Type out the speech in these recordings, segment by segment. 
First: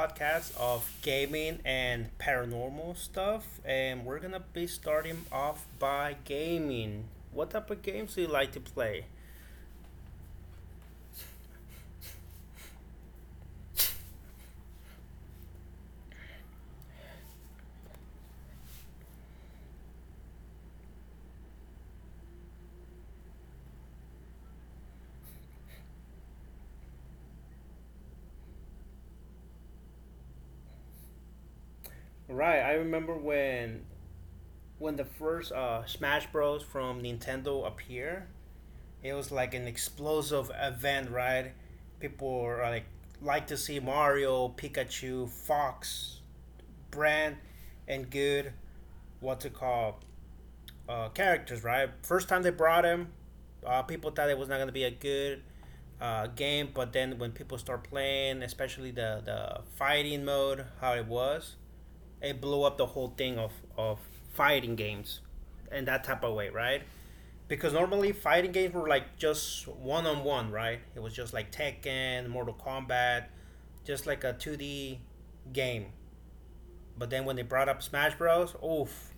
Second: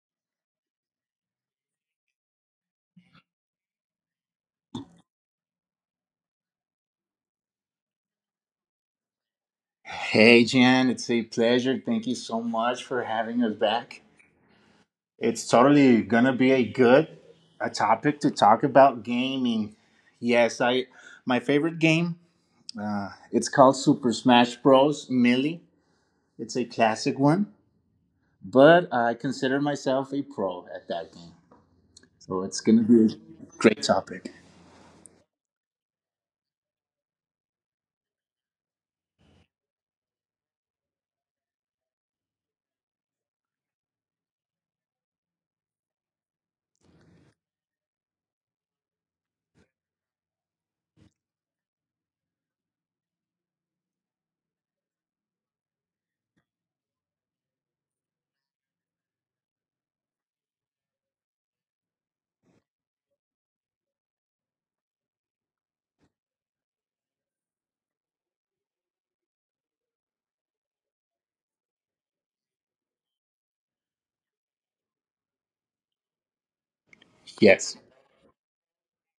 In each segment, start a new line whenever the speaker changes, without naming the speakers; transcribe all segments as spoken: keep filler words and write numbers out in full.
podcast of gaming and paranormal stuff. And we're gonna be starting off by gaming. What type of games do you like to play?
Hey, Jan, it's a pleasure. Thank you so much for having us back. It's totally gonna be a good a topic to talk about gaming. Yes, I my favorite game. Uh, it's called Super Smash Bros. Melee. It's a classic one, but I consider myself a pro at that game, so
Right.
it's
I
gonna be a
remember when
great topic.
when the first uh, Smash Bros. From Nintendo appeared. It was like an explosive event, right? People were, like like to see Mario, Pikachu, Fox, Brand, and good. What's it called? Uh, characters, right? First time they brought him, uh, people thought it was not going to be a good uh, game, but then when people start playing, especially the, the fighting mode, how it was, it blew up the whole thing of, of fighting games in that type of way, right? Because normally fighting games were like just one on one, right? It was just like Tekken, Mortal Kombat, just like a two D game, but then when they brought
Yes.
up Smash Bros, oof,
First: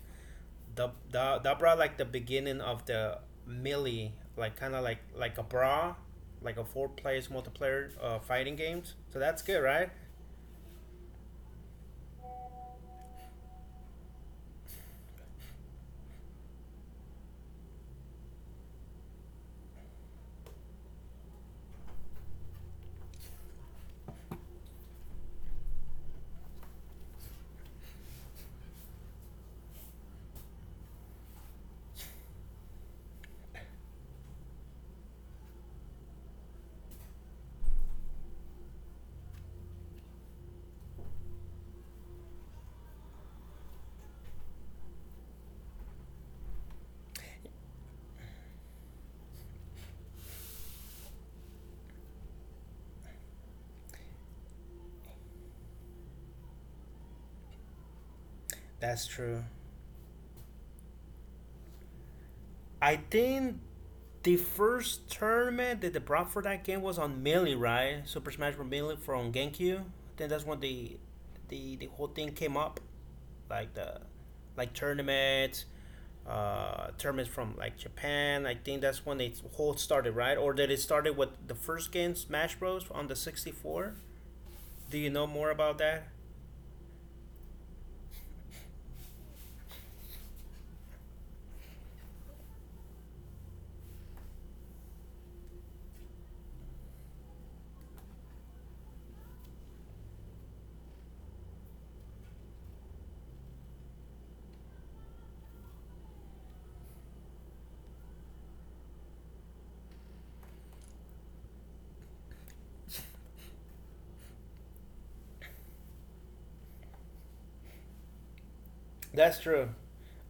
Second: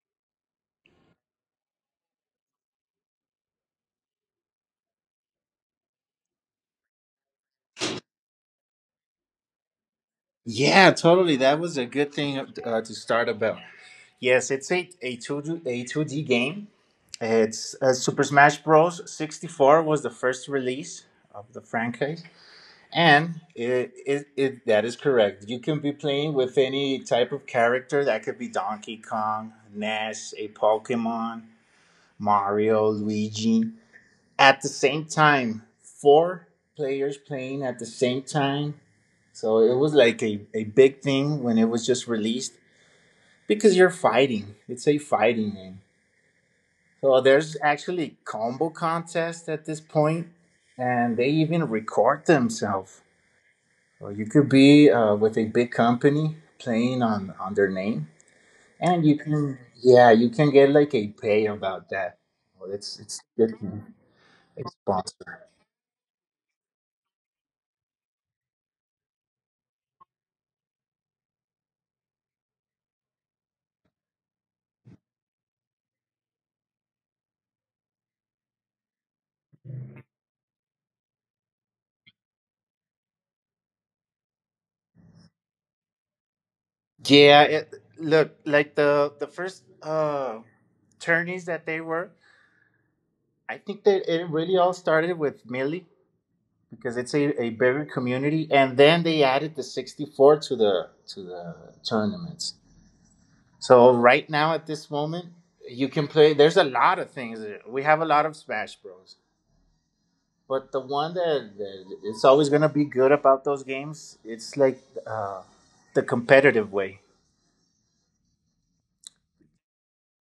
the, the that brought like the beginning of the melee, like kind of like like a brawl, like a four players multiplayer uh, fighting games. So that's good, right?
Yeah, totally. That was a good thing uh, to start about. Yes, it's a, a, 2 A a two D game. It's uh, Super Smash Bros. sixty four was the first release of the franchise, and it, it, it that is correct. You can be playing with any type of character. That could be Donkey Kong, Nash, a Pokemon, Mario, Luigi. At the same time, four players playing at the same time, so it was like a, a big thing when it was just released because you're fighting. It's a fighting game. So there's actually combo contests at this point, and they even record themselves. So you could be uh, with a big company playing on, on their name, and
That's
you
true.
can, yeah, you can get like a pay about that. Well, it's
I
it's good
think
thing.
the
It's
first
sponsor.
tournament that they brought for that game was on Melee, right? Super Smash Bros. Melee from GameCube. Then that's when the the the whole thing came up, like the like tournaments, uh, tournaments from like Japan. I think that's when it whole started, right? Or did it started with the first game Smash Bros. On the sixty four? Do you know more about that?
Yeah, it look like the the first uh, tourneys that they were. I think that it really all started with Millie because it's a, a bigger community, and then they added the sixty four to the to the tournaments. So right now at this moment, you can play. There's a lot of things. We have a lot of Smash Bros. But the one that, that it's always gonna be good about those games, it's like uh, the competitive way.
That's true.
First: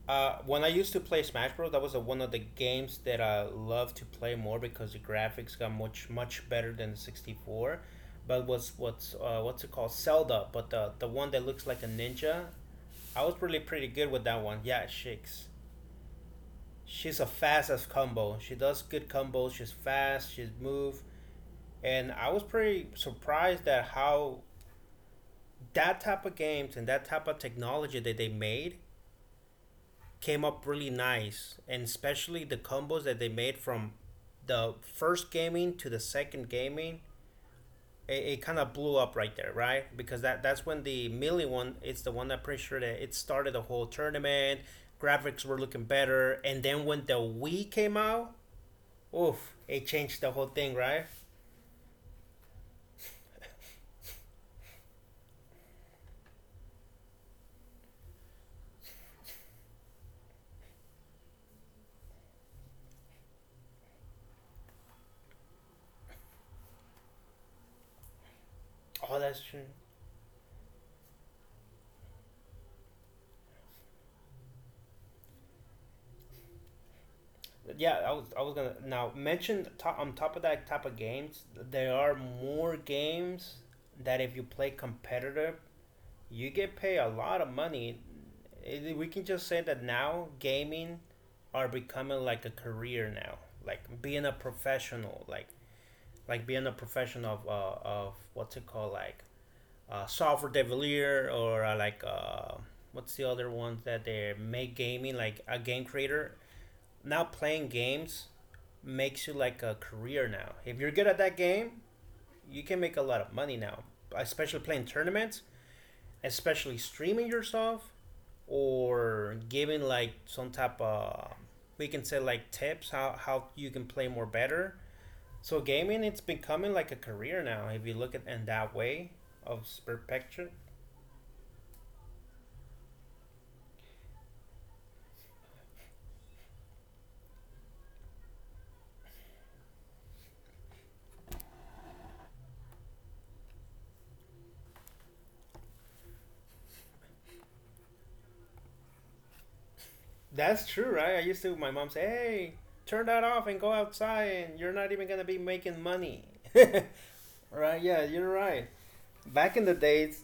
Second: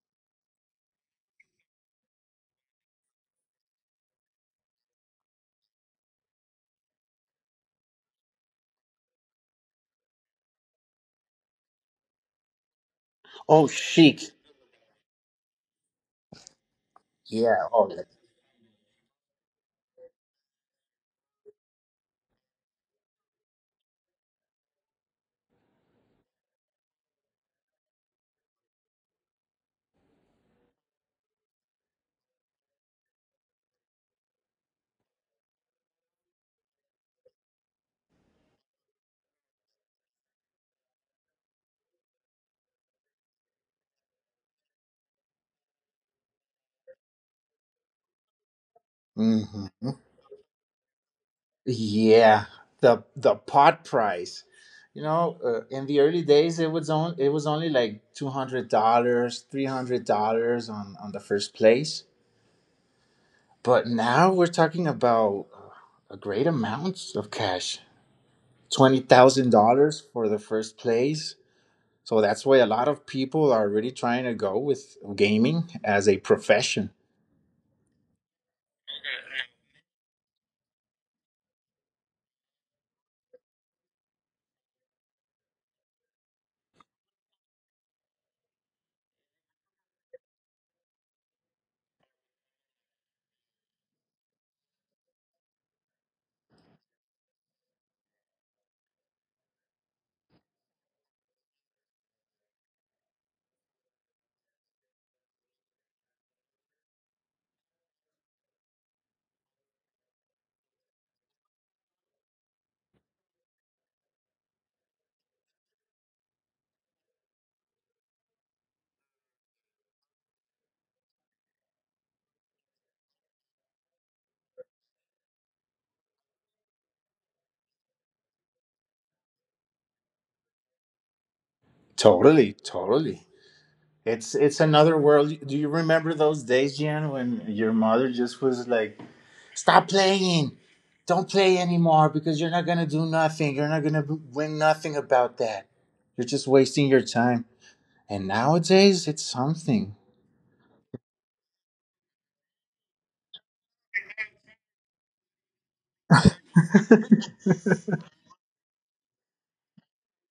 Uh, when I used to play Smash Bros, that was a, one of the games that I loved to play more because the graphics got much much better than the sixty four. But was what's uh, what's it called Zelda? But the the one that looks like a ninja, I was really
Oh,
pretty good with
chic.
that one. Yeah, Shakes. She's a
Yeah.
fast
Oh,
as
yeah.
combo. She does good combos. She's fast. She's move. And I was pretty surprised at how that type of games and that type of technology that they made came up really nice, and especially the combos that they made from the first gaming to the second gaming. It, it kind of blew up right there, right? Because that that's when the melee one. It's the one that I'm pretty sure that it started the whole tournament. Graphics were looking better, and then when the Wii came out, oof,
Mm-hmm.
it changed the whole thing, right?
Yeah, the the pot price. You know, uh, in the early days, it was on, it was only like two hundred dollars, three hundred dollars on on the first place. But now we're talking about a great amount of cash, twenty
Oh, that's
thousand
true.
dollars for the first place. So that's why a lot of people are really trying to go with gaming as a profession.
Yeah, I was I was gonna now mention top, on top of that type of games, there are more games that if you play competitive you get paid a lot of money. It- We can just say that now gaming are becoming like a career now, like being a professional, like like being a professional of uh, of what's it called, like uh, software developer or uh, like uh, what's the other ones that they make gaming like a game creator. Now playing games makes you like a career now. If you're good at that game, you can make a lot of money now, especially playing tournaments, especially streaming yourself or giving like some type of we can say like tips how how you can play more better. So gaming it's becoming like a career now if you look at in that way of perspective.
Totally, totally. It's it's another world. Do you remember those days, Jan, when your mother just was like, stop playing. Don't play anymore because you're not going to do nothing. You're not going to win nothing about that. You're just wasting your time. And nowadays, it's something.
That's true, right? I used to my mom say, "Hey, turn that off and go outside and you're not even going to be making money." Right? Yeah, you're right. Back in the days,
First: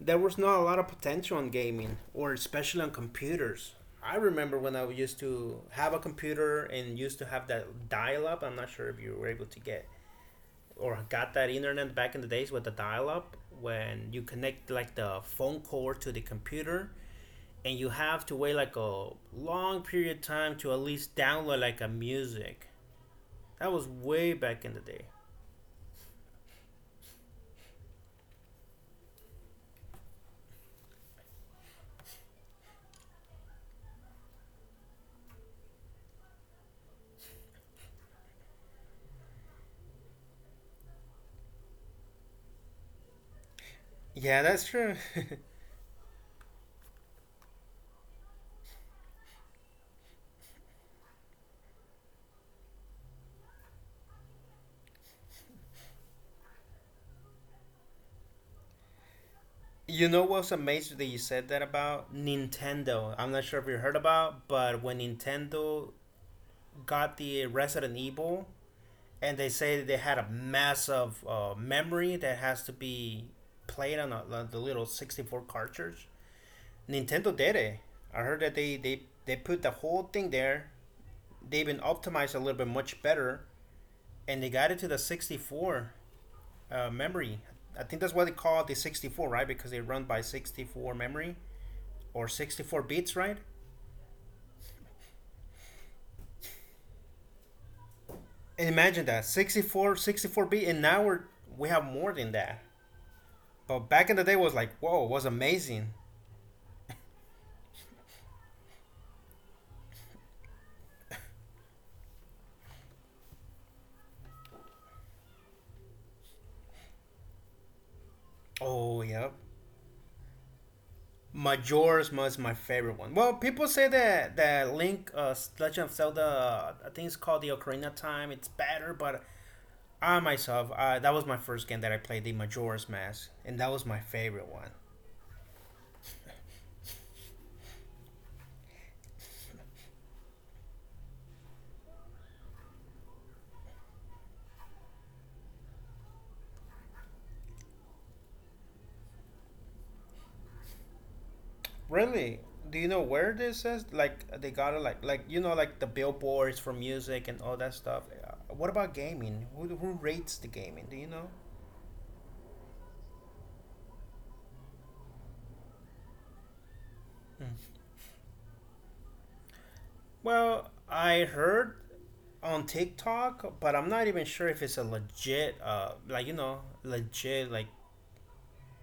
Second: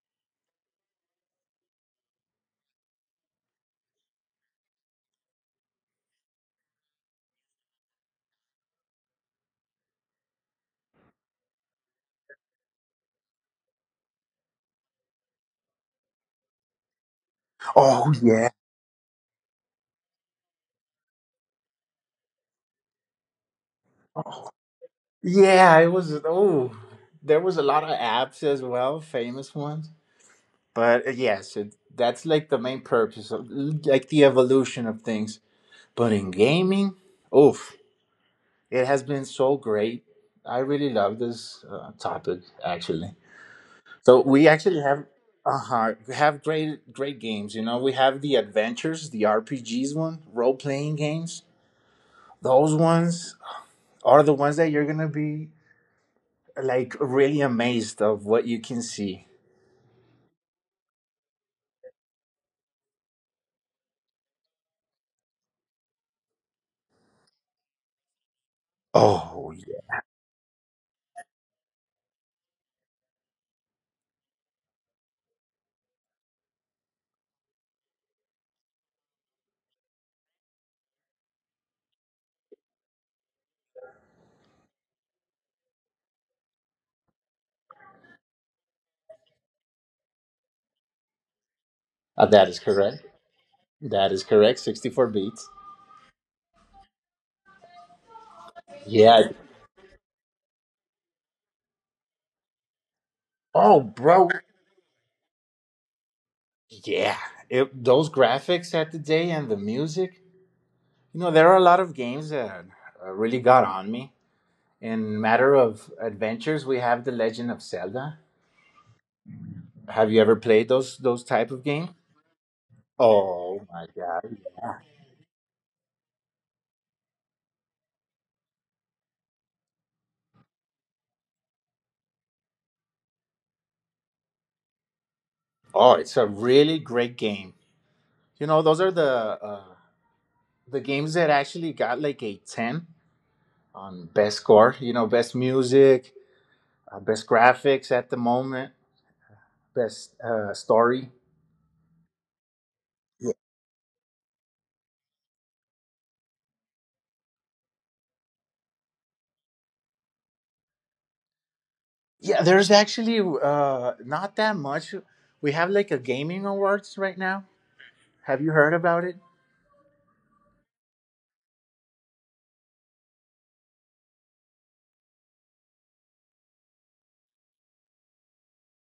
there was not a lot of potential on gaming, or especially on computers. I remember when I used to have a computer and used to have that dial-up. I'm not sure if you were able to get or got that internet back in the days with the dial-up when you connect like the phone cord to the computer and you
Oh,
have to
yeah.
wait like a long period of time to at least download like a music. That was way back in the day.
Yeah, it was. Oh, there was a lot of apps as well, famous ones. But uh, yes, it, that's like the main purpose of like the evolution of things. But in gaming, oof, it has been so great. I really love this uh, topic, actually. So we
Yeah, that's
actually
true.
have, uh-huh, we have great great games. You know, we have the adventures, the R P Gs one, role playing games. Those ones are the ones that you're gonna be like really amazed of what you can see.
You know what's amazing that you said that about Nintendo? I'm not sure if you heard about, but when Nintendo got the Resident Evil, and
Oh
they say
yeah.
they had a massive uh, memory that has to be played on a, the little sixty four cartridge. Nintendo did it. I heard that they, they, they put the whole thing there. They've been optimized a little bit much better, and they got it to the sixty four uh, memory. I think that's what they call the sixty four, right? Because they run by sixty four memory.
Uh,
Or
that is
sixty four
correct.
bits, right?
That is correct. Sixty four beats.
And imagine that
Yeah.
sixty-four, sixty-four sixty four bit, and now we're, we have more than that.
Oh,
But back in
bro.
the day was like, whoa, was amazing.
Yeah. It, those graphics at the day and the music. You know, there are a lot of games that uh, really got on me. In matter of adventures, we have The Legend of Zelda.
Oh, yeah.
Have you ever played those those type of game?
Majora's Mask my favorite one. Well, people
Oh
say
my
that
god!
that Link, uh, Legend of Zelda, uh, I think it's called the Ocarina of Time. It's better, but I myself, uh, that was my first game that I played, the Majora's Mask, and that was my favorite one.
Oh, it's a really great game. You know, those are the uh, the games that actually got like a ten on best score. You know, best music, uh, best graphics at the moment, best uh, story.
Really? Do you know
Yeah.
where this is? Like they got it, like like you know, like the billboards for music and all that stuff. Uh, What about gaming? Who who rates the gaming? Do you know?
Yeah, there's actually uh, not that much. We have like a gaming awards right now. Have you heard about it?
Well, I heard on TikTok, but I'm not even sure if it's a legit, uh, like you know, legit, like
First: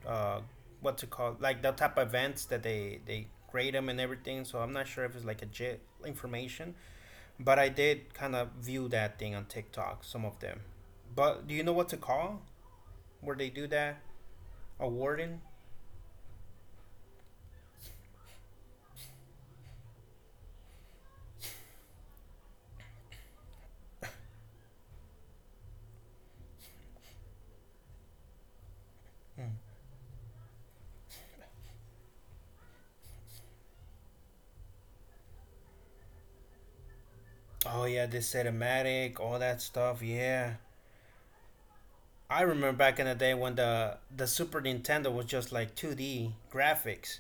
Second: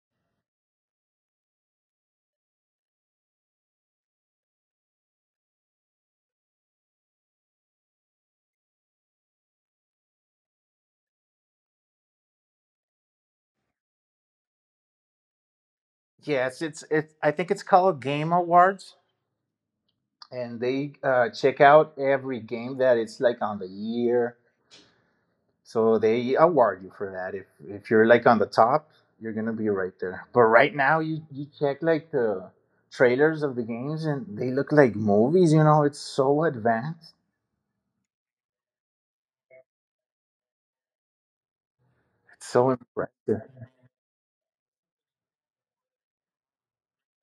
uh, what's it called, like the type of events that they they grade them and everything. So I'm not sure if it's like legit information, but I did kind of view that thing on TikTok, some of them. But do you know what to call? Where they do that? A warden?
Yes, it's it's. I think it's called Game Awards, and they uh, check out every game that it's like on the year. So they award you for that. If if you're like on the top, you're gonna be right there. But right now, you you check like the trailers of the games, and they look like movies. You know, it's so advanced.
Oh yeah, the cinematic, all that stuff. Yeah, I
It's so
remember back in the day
impressive.
when the the Super Nintendo was just like two D graphics,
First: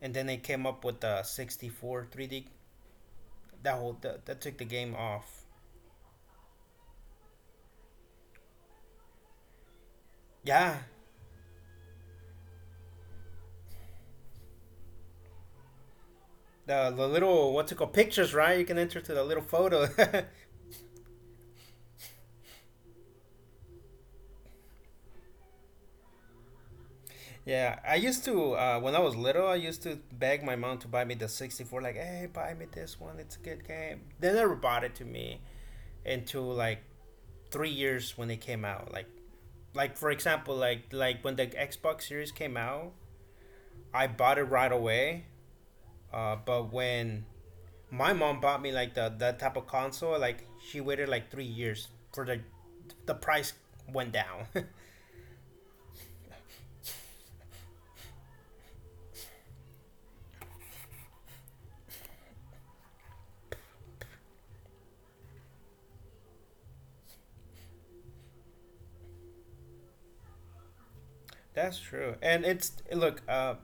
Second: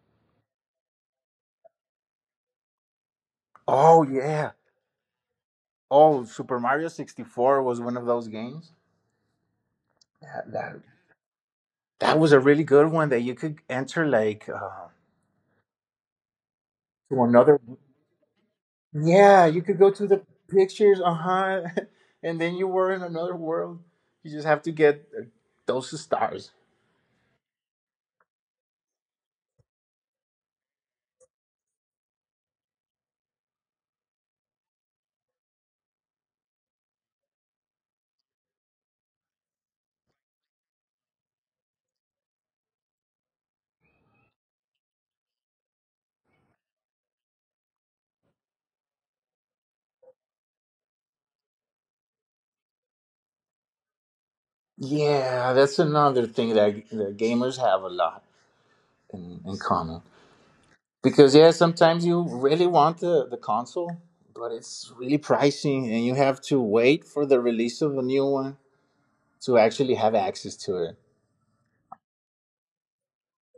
and then they came up with the sixty four three D. That whole
Oh
that, that
yeah.
took the game off.
Oh, Super Mario sixty four was one of those games. That that
Yeah,
that was a really good one that you could enter like. Uh,
the the
to
little
another
what's it called pictures, right? You can enter to the little
Yeah, you could
photo.
go to the pictures, uh-huh, and then you were in another world. You just have to get uh, those stars.
Yeah, I used to uh, when I was little, I used to beg my mom to buy me the sixty four. Like, hey, buy me this one. It's a good game. They never bought it to me until like three years when they came out. Like like for example, like like when the Xbox Series came out, I bought it right away. Uh, but when my mom bought me like the that type of console, like she waited like three years for the the price went down.
Yeah, that's another thing that, that gamers have a lot in, in common. Because yeah, sometimes you really want the, the console, but it's really pricey and you have to wait for the release of a new one to actually have access to it.
That's true, and it's look. Uh,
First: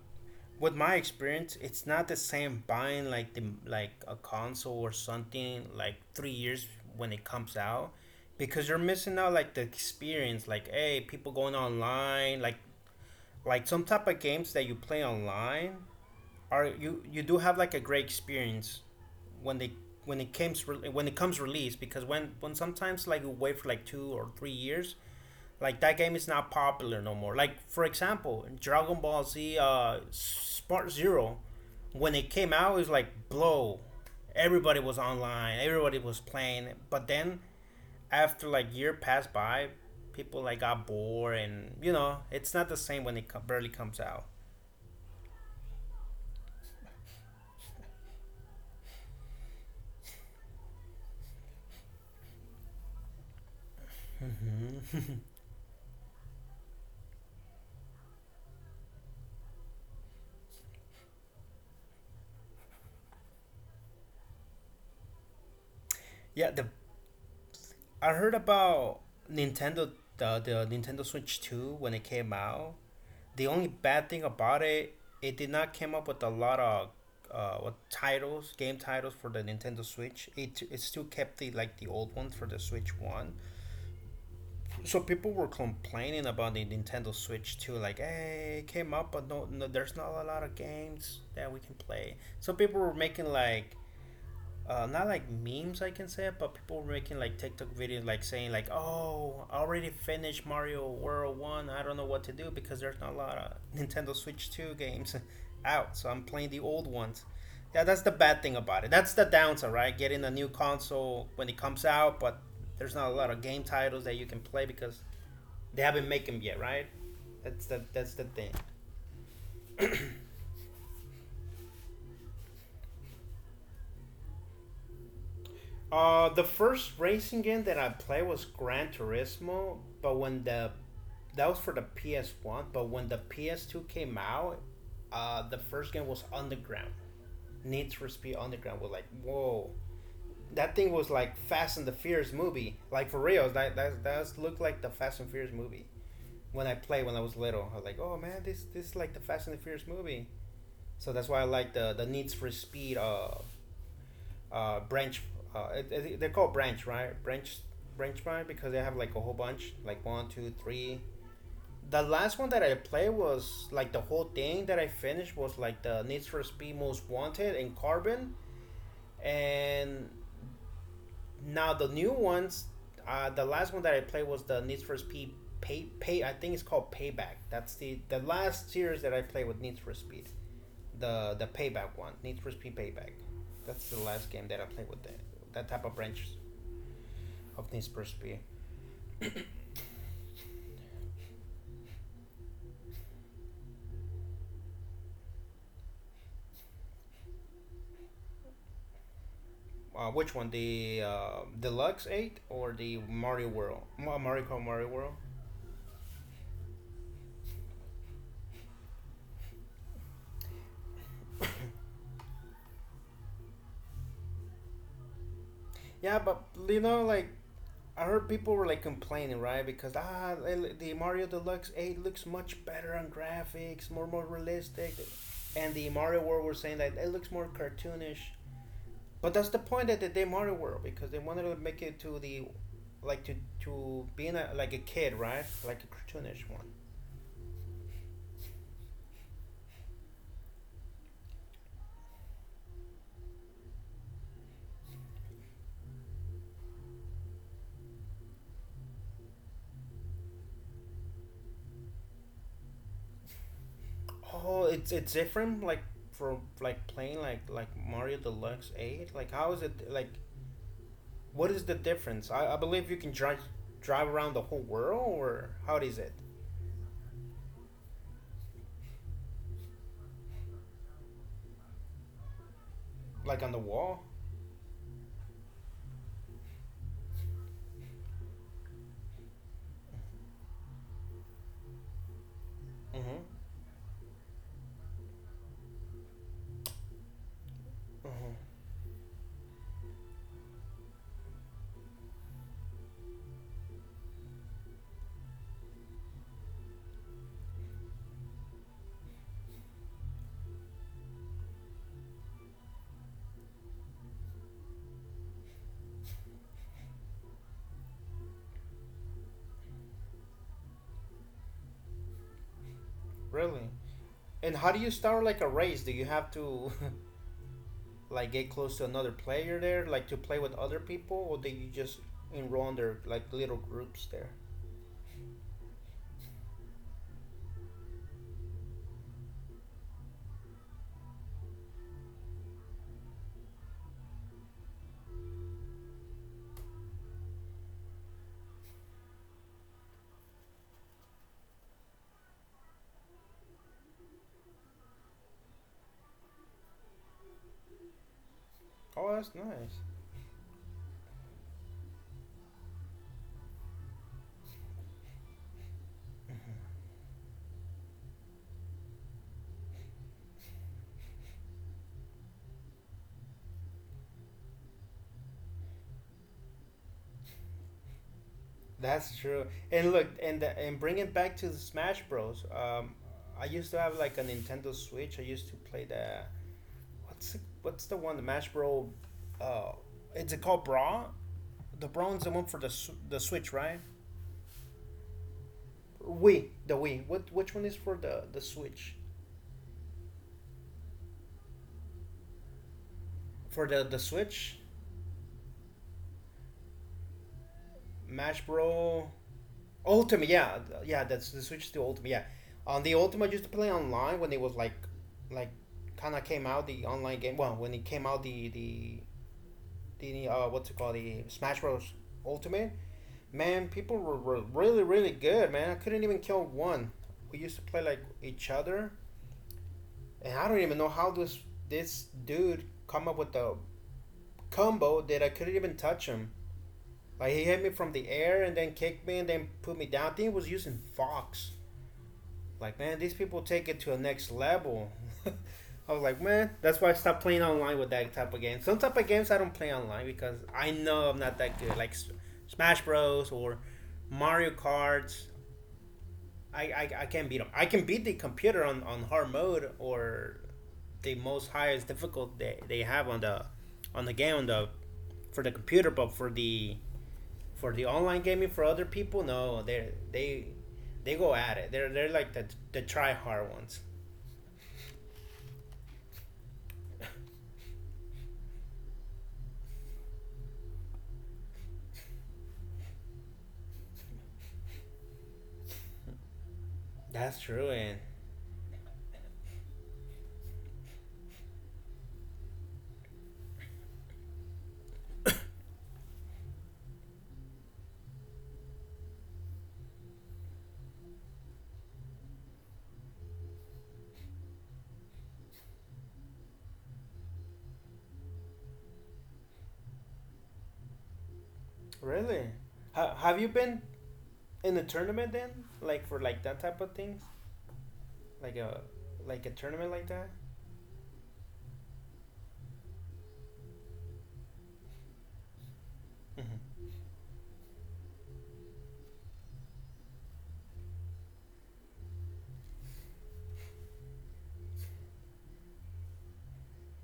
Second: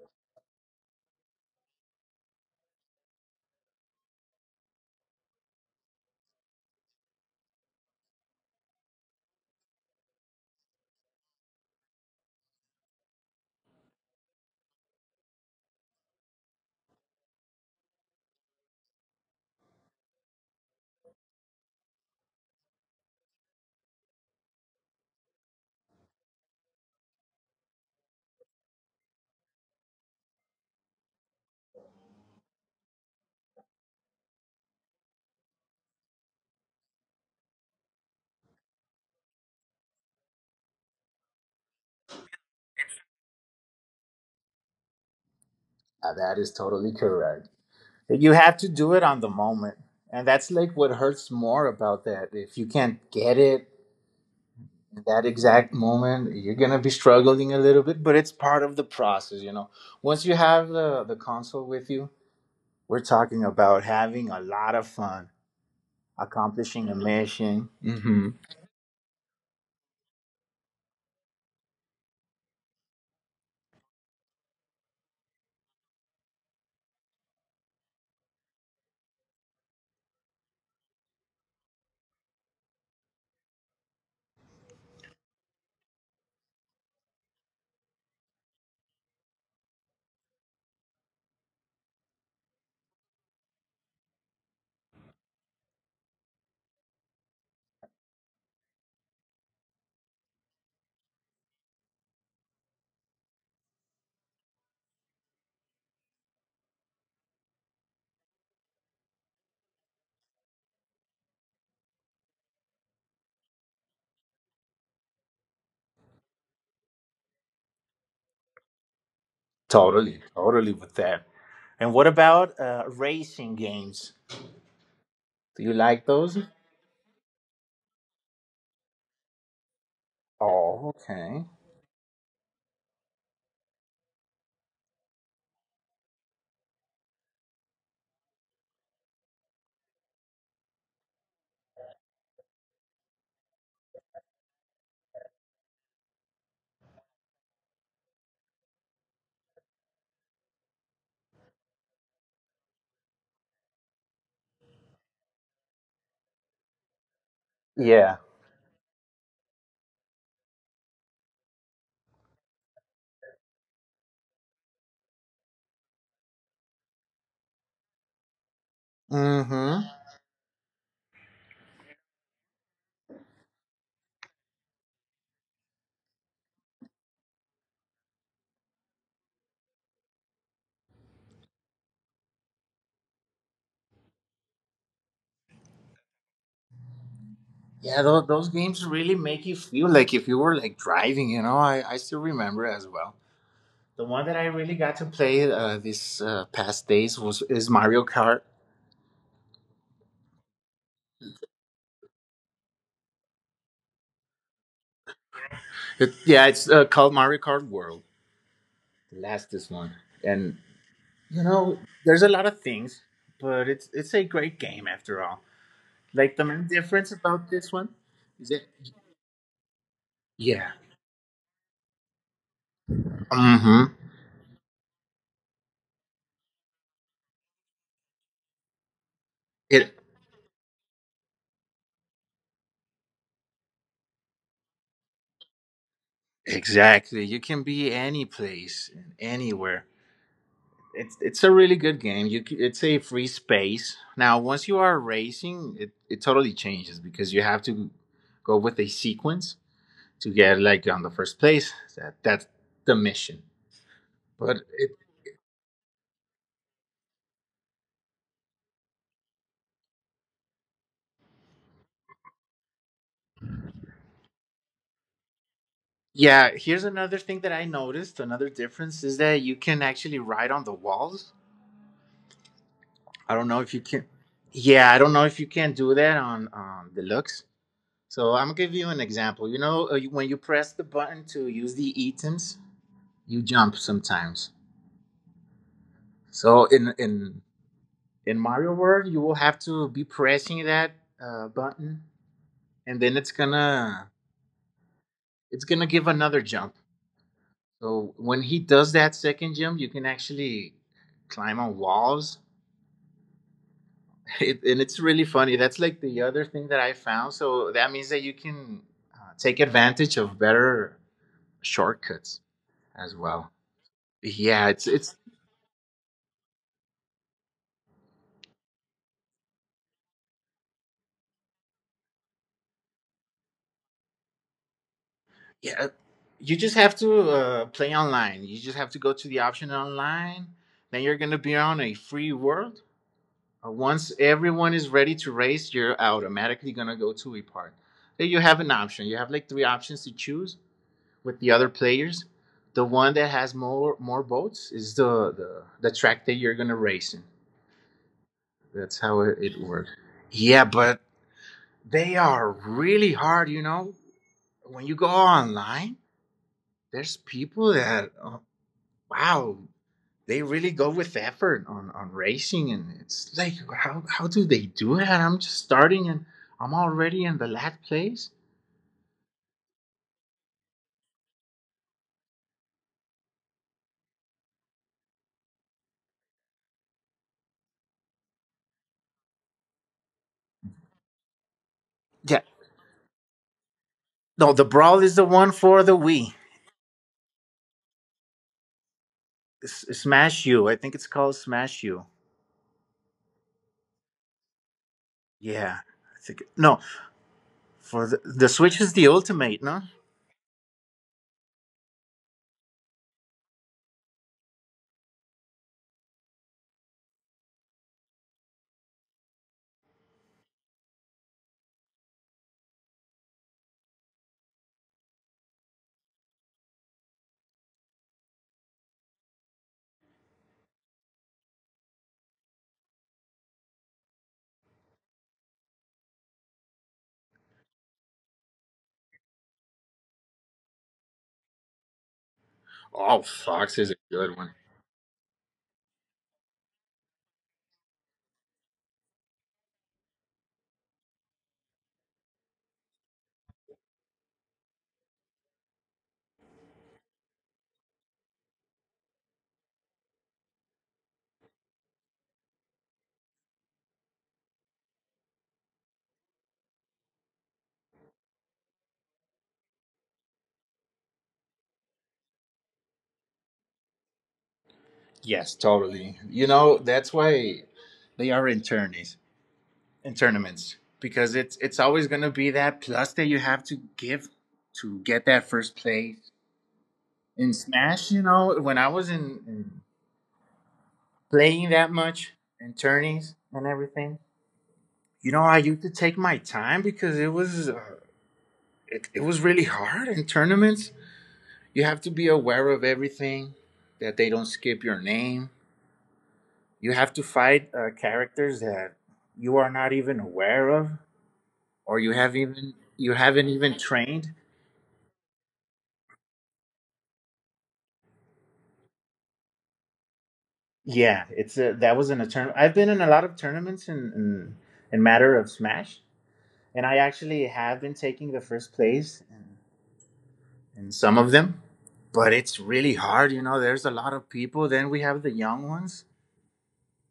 with my experience, it's not the same buying like the like a console or something like three years when it comes out, because you're missing out like the experience. Like, hey, people going online, like like some type of games that you play online are you you do have like a great experience when they when it comes re- when it comes release because when when sometimes like you wait for like two or three years like that game is not popular no more. Like for example, Dragon Ball Z uh Spark Zero, when it came out, it was like blow. Everybody was online, everybody was playing. But then after like year passed by, people like got bored, and you know it's not the same when it co- barely comes out.
Uh, that is totally correct. You have to do it on the moment. And that's like what hurts more about that. If you can't get it in that exact moment, you're gonna be struggling a little bit, but it's part of the process. You know, once you have the the console with you, we're talking about having a lot of fun,
Yeah, the
accomplishing a mission.
I
Hmm,
heard about Nintendo the, the Nintendo Switch two when it came out. The only bad thing about it, it did not came up with a lot of uh, what titles, game titles for the Nintendo Switch. It, it still kept the like the old ones for the Switch one. So people were complaining about the Nintendo Switch two like, "Hey, it came up but no, no there's not a lot of games that we can play." So people were making like uh, not like memes I can say, it, but people were making like TikTok videos like saying like, "Oh, I already finished Mario World One. I don't know what to do because there's not a lot of Nintendo Switch Two games out, so I'm playing the old ones." Yeah, that's the bad thing about it. That's the downside, right? Getting a new console when it comes out, but there's not a lot of game titles that you can play because they haven't made them yet, right? That's the that's the thing.
totally totally with that. And what about uh, racing games, do you like
Uh,
those?
the first racing game that I played was Gran Turismo, but when the
Oh okay.
that was for the P S one, but when the P S two came out, uh, the first game was Underground. Need for Speed Underground was like, whoa, that thing was like Fast and the Furious movie, like for real. That that that looked like the Fast and Furious movie. When I played when I was little, I was like, oh man, this this is like the Fast and the Furious movie. So that's why I like the the Need for Speed uh uh, branch. Uh, I- they're called branch, right? Branch,
Yeah.
branch mine because they have like a whole bunch, like one, two, three. The last one that I played, was like the whole thing that I finished, was like the Need for Speed Most Wanted and Carbon,
Mm-hmm.
and now the new ones. Uh, the last one that I played was the Need for Speed Pay Pay. I think it's called Payback. That's the the last series that I played with Need for Speed. The the Payback one, Need for Speed Payback. That's the last game that I played with that that type of branch of Need
Yeah,
for
those,
Speed.
those games really make you feel like if you were like driving. You know, i i still remember as well. The one that I really got to play uh, this uh, past days was is Mario Kart.
Uh, which one, the uh, Deluxe Eight or the Mario World? Mario Kart Mario World.
It, yeah, it's uh, called Mario Kart World. The lastest one, and you know, there's a lot of things, but it's it's a great game after all.
Yeah,
Like the
but
main
you know,
difference
like
about this one
I heard
is
people
that,
were like complaining, right? Because ah,
yeah,
the- the Mario Deluxe Eight looks much better on
mm-hmm.
graphics, more more realistic, and the Mario World were saying that it looks more cartoonish. But that's the point
It
that they did Mario World because they wanted to make it to the like to to being a, like a kid, right? Like a cartoonish one.
exactly. You can be any place, and anywhere. it's it's a really good game. You c- it's a free space. Now, once you are racing, it it totally changes because you have to go with a sequence to get like on the first place. That that's the mission. But
Oh,
it,
it's it's different, like from like playing like like Mario Deluxe Eight. Like, how is it? Like, what is the difference? I, I believe you can drive drive around the whole world, or how is it?
yeah, here's another thing that I noticed. Another difference is that you can actually ride on the walls. I don't
Like
know
on the
if you can.
wall.
Yeah, I don't know if you can do that on um, deluxe. So I'm gonna give you an example. You know, uh, you- when you press the button to use the items,
Mm-hmm.
you jump sometimes. So in in in
Mm-hmm.
Mario World, you will have to be pressing that uh, button, and then it's gonna it's gonna give another jump. So when he does that second jump, you can actually climb on walls, it, and it's really funny. That's like the other thing that I found. So that means that you can uh, take advantage of better shortcuts as well.
Really? And
Yeah,
how do
it's
you
it's
start like a race? Do you have to like get close to another player there, like to play with other people, or do you just enroll in their like little groups there?
Yeah, you just have to uh, play online. You just have to go to the option online, then you're going to be on a free world. Uh, once everyone is ready to race, you're automatically going to go to a part, then you have an option. You have like three options to choose with the other players. The one that has more more boats is the the, the track that you're going to race in. That's
Oh,
how it,
that's
it
nice.
works. Yeah, but they are really hard, you know. When you go online, there's people that uh, wow, they really go with effort on, on racing. And it's like, how, how do they do that? I'm just starting and I'm already in the last place.
That's true. And look, and the, and bring it back to the Smash Bros. Um, I used to have like a Nintendo Switch. I used to play the what's the, what's the one the Smash Bros. Uh, is it called Bra? The Brawl is the
Yeah.
one for the s- the Switch, right?
No, the Brawl is the one for the Wii.
Wii, the Wii. What, which one is for the the Switch?
S- Smash U. I think it's called Smash U.
For the the Switch,
Yeah. I think, no, for the, the
Smash
Switch is the
Bros.
Ultimate, no?
Ultima, yeah, yeah, that's the Switch to Ultima, yeah. On the Ultima, I used to play online when it was like, like, kind of came out the online game. Well, when it came out the the the uh what's it called, the Smash Bros Ultimate, man, people were, were really really good, man. I couldn't even kill one. We used to play like each other, and I don't even know how this this dude come up with the combo that I couldn't even touch him. Like he hit me from the air and then kicked me and then put me down. I think he was using Fox. Like man, these
Oh,
people take
Fox
it
is a
to a
good
next
one.
level. I was like, man, that's why I stopped playing online with that type of game. Some type of games I don't play online because I know I'm not that good. Like S- Smash Bros or Mario Karts, I, I, I can't beat them. I can beat the computer on, on hard mode or the most highest difficult they, they have on the on the game on the for the computer, but for the for the online gaming, for other people, no, they they they go at it. They're they're like the the try hard ones.
Yes, totally. You know, that's why they are internies. In tournaments, because it's it's always going to be that plus that you have to give to get that first place
That's
in
true. And
Smash. You know, when I was in, in playing that much in tourneys and everything, you know, I used to take my time because it was uh, it, it was really hard in tournaments. You have to be aware of everything, that they don't skip your name. You have to fight uh, characters that you are not even aware of, or you have
really,
even you
ha- have
haven't
you
even
been
trained.
in a tournament then? Like for like that type of things, like a like a tournament like that.
Yeah, it's a, that was in a tournament. I've been in a lot of tournaments in, in in matter of Smash,
Mm-hmm.
and I actually have been taking the first place in, in some of them. But it's really hard, you know. There's a lot of people. Then we have the young ones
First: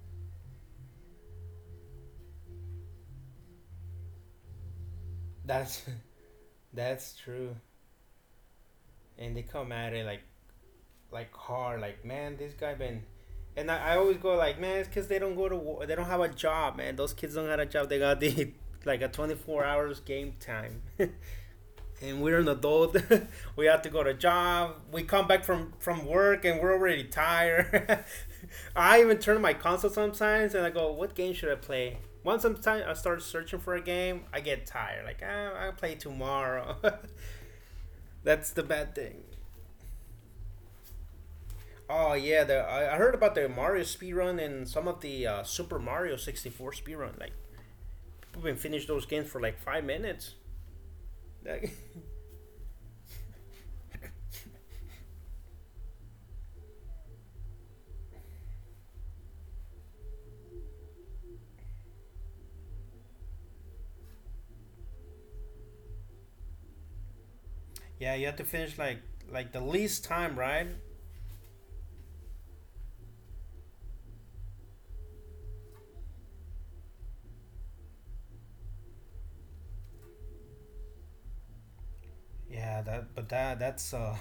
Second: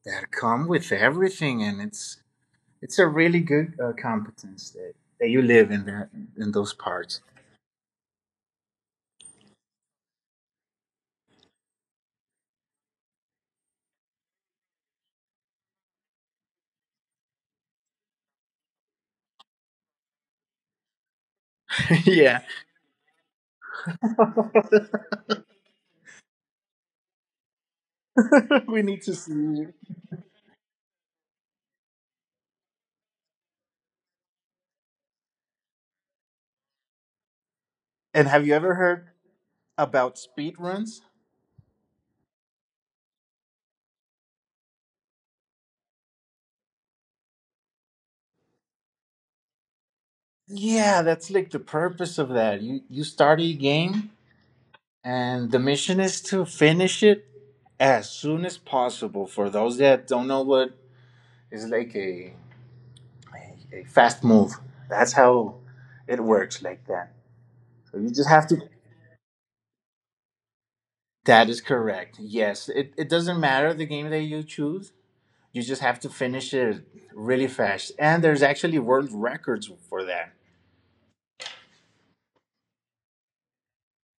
that come with everything, and it's it's a really good uh, competence that, that you live
That's
in that, in those
that's
parts.
true. And they come at it like like hard. Like man, this guy been. And I, I always go like, man, it's because they don't go to war. They don't have a job, man. Those kids don't have a job. They got the like a twenty-four hours game time. And we're
yeah,
an adult. We have to go to job. We come back from from work and we're already tired.
we
I
need to
even
see.
turn my
You.
console sometimes and I go, "What game should I play?" Once sometimes I start searching for a game, I get tired. Like, ah, "I'll play tomorrow."
And have
That's
you
the
ever
bad
heard
thing.
about speed runs?
Oh yeah, the, I I heard about the Mario speedrun and some of the uh, Super Mario sixty-four speedrun. Like, people can finish those games for like five minutes.
Yeah, that's like the
Like,
purpose of that. You you start a game and the mission is to finish it as soon as possible. For those that don't know, what is like a a fast move. That's how it works like that. So you
yeah, you
just
have to
have to.
finish like like the least time, right?
That is correct. Yes. It it doesn't matter the game that you choose. You just have to finish it really fast. And there's actually world records for that.
Yeah, that but that that's uh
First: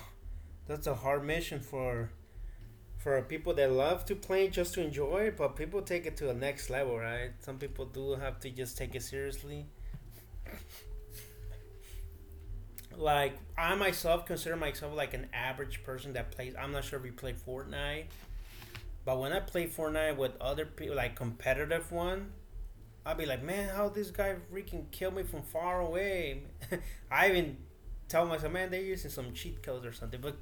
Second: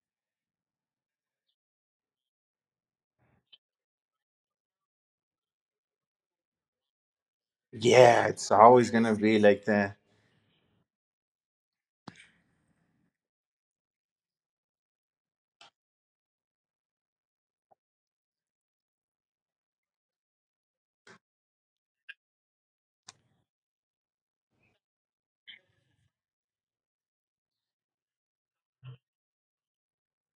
that's a hard mission for for people that love to play just to enjoy, but people take it to a next level, right? Some people do
Yeah,
have to
it's
just
always
take it
gonna be like
seriously.
that.
Like I myself consider myself like an average person that plays. I'm not sure if you play Fortnite, but when I play Fortnite with other people, like competitive one, I'll be like, man, how this guy freaking killed me from far away. I even tell myself, man, they're using some cheat codes or something. But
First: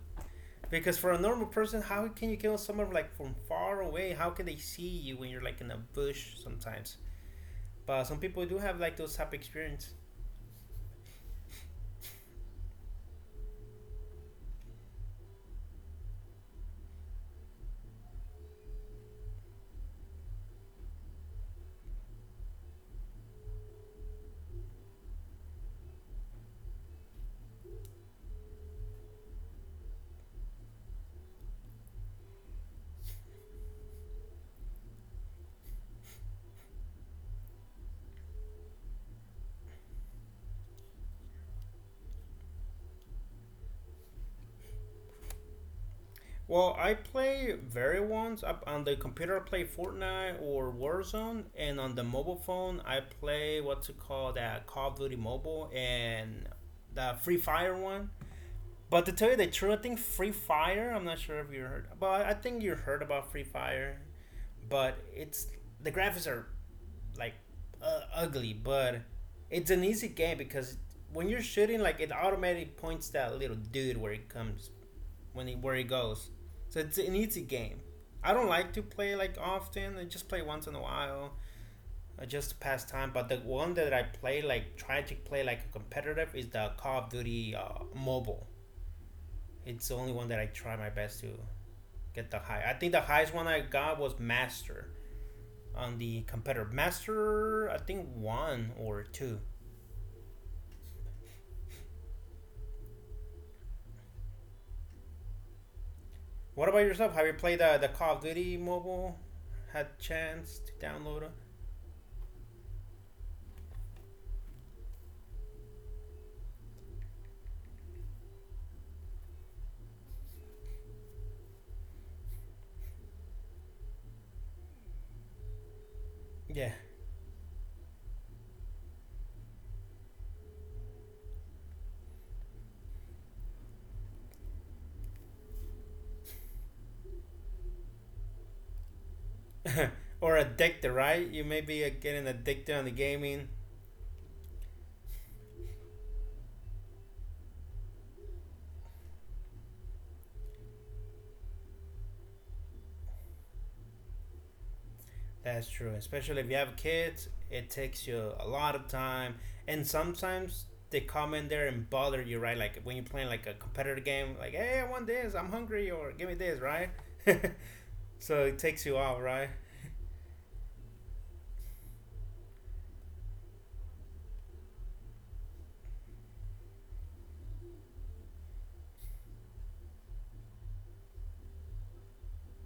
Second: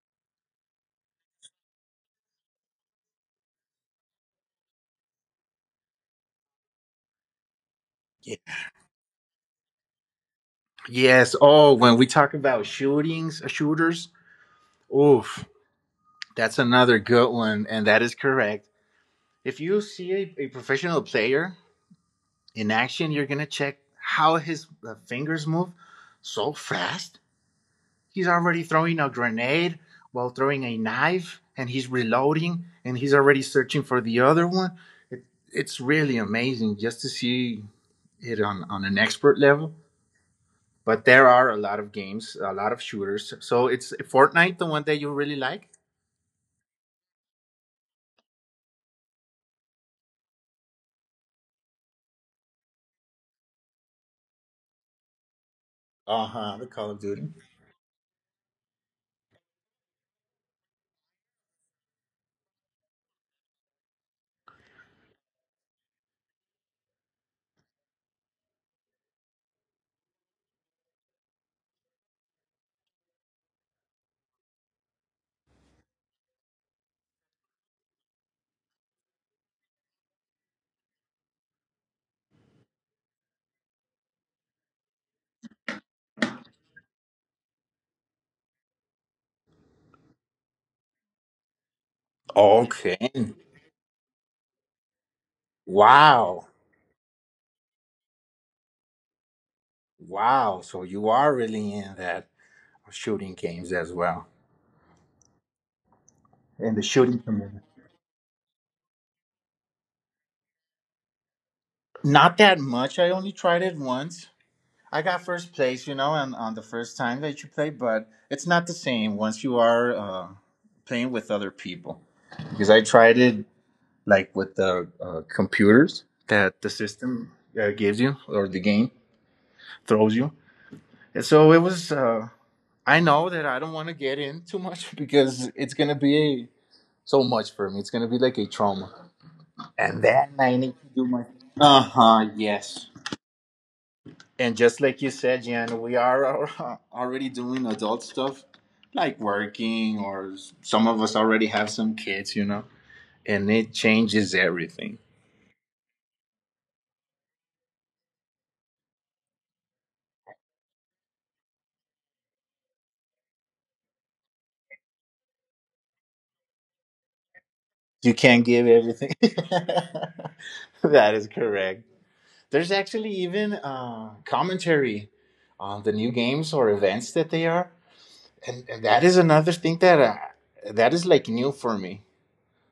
because for a normal person, how can you kill someone like from far away? How can they see you when you're like in a bush sometimes? But some people do have like those type of experience.
Yes. Oh, when we talk about shootings, uh, shooters, oof, that's another good one, and that is correct. If you see a, a professional player in action, you're gonna check how his uh, fingers move so fast. He's already throwing a grenade while throwing a knife, and he's reloading, and he's already searching for the other one. It, it's really amazing just to see it on, on an expert level. But there are a lot of games, a lot of shooters. So it's Fortnite, the one that you really like?
Well, I play very ones up on the computer. I play Fortnite or Warzone, and on the mobile phone, I play what's it called that Call of Duty Mobile
Uh
and
huh, the Call of
the
Duty.
Free Fire one. But to tell you the truth, I think Free Fire. I'm not sure if you heard, but I think you heard about Free Fire. But it's the graphics are like uh, ugly, but it's an easy game because when you're shooting, like it automatically points that little dude where it comes, when it where it goes. So it's an easy game. I don't like to play like often. I just play once in a while, uh, just to pass time. But the one that I play, like try to play like a competitive, is the Call of Duty uh, mobile. It's the only one that I try my best to get the high. I
Okay.
think the highest one I got was Master on the
Wow.
competitor. Master, I think one or two.
Wow. So you are really in that shooting games as well. In
What
the
about yourself?
shooting
Have you
community.
played the, the Call of Duty mobile? Had a chance to download it?
Not that much. I only tried it once. I got first place, you know, on, on the first time that you play, but it's not the same once you are uh, playing with other people. Because I tried it like with the uh, computers that the
Yeah.
system uh, gives you or the game throws you. And so it was. Uh, I know that I don't want to get in too much because it's gonna be a, so much for me. It's gonna be like a trauma. And then
Or
I need to
addicted,
do my.
right? You may
Uh
be uh,
huh.
getting addicted
Yes.
on the gaming.
And just like you said, Jan, we are already doing adult stuff, like working, or some of us already have some kids, you know. And it changes everything.
That's true. Especially if you have kids, it takes you a lot of time. And sometimes they come in there and bother you, right? Like when you're playing like a competitive game, like, hey, I want this, I'm hungry, or give me this, right?
You can't
So it
give
takes you
everything.
out, right?
That is correct. There's actually even uh, commentary on the new games or events that they are, and, and that is another thing that uh, that is like new for me.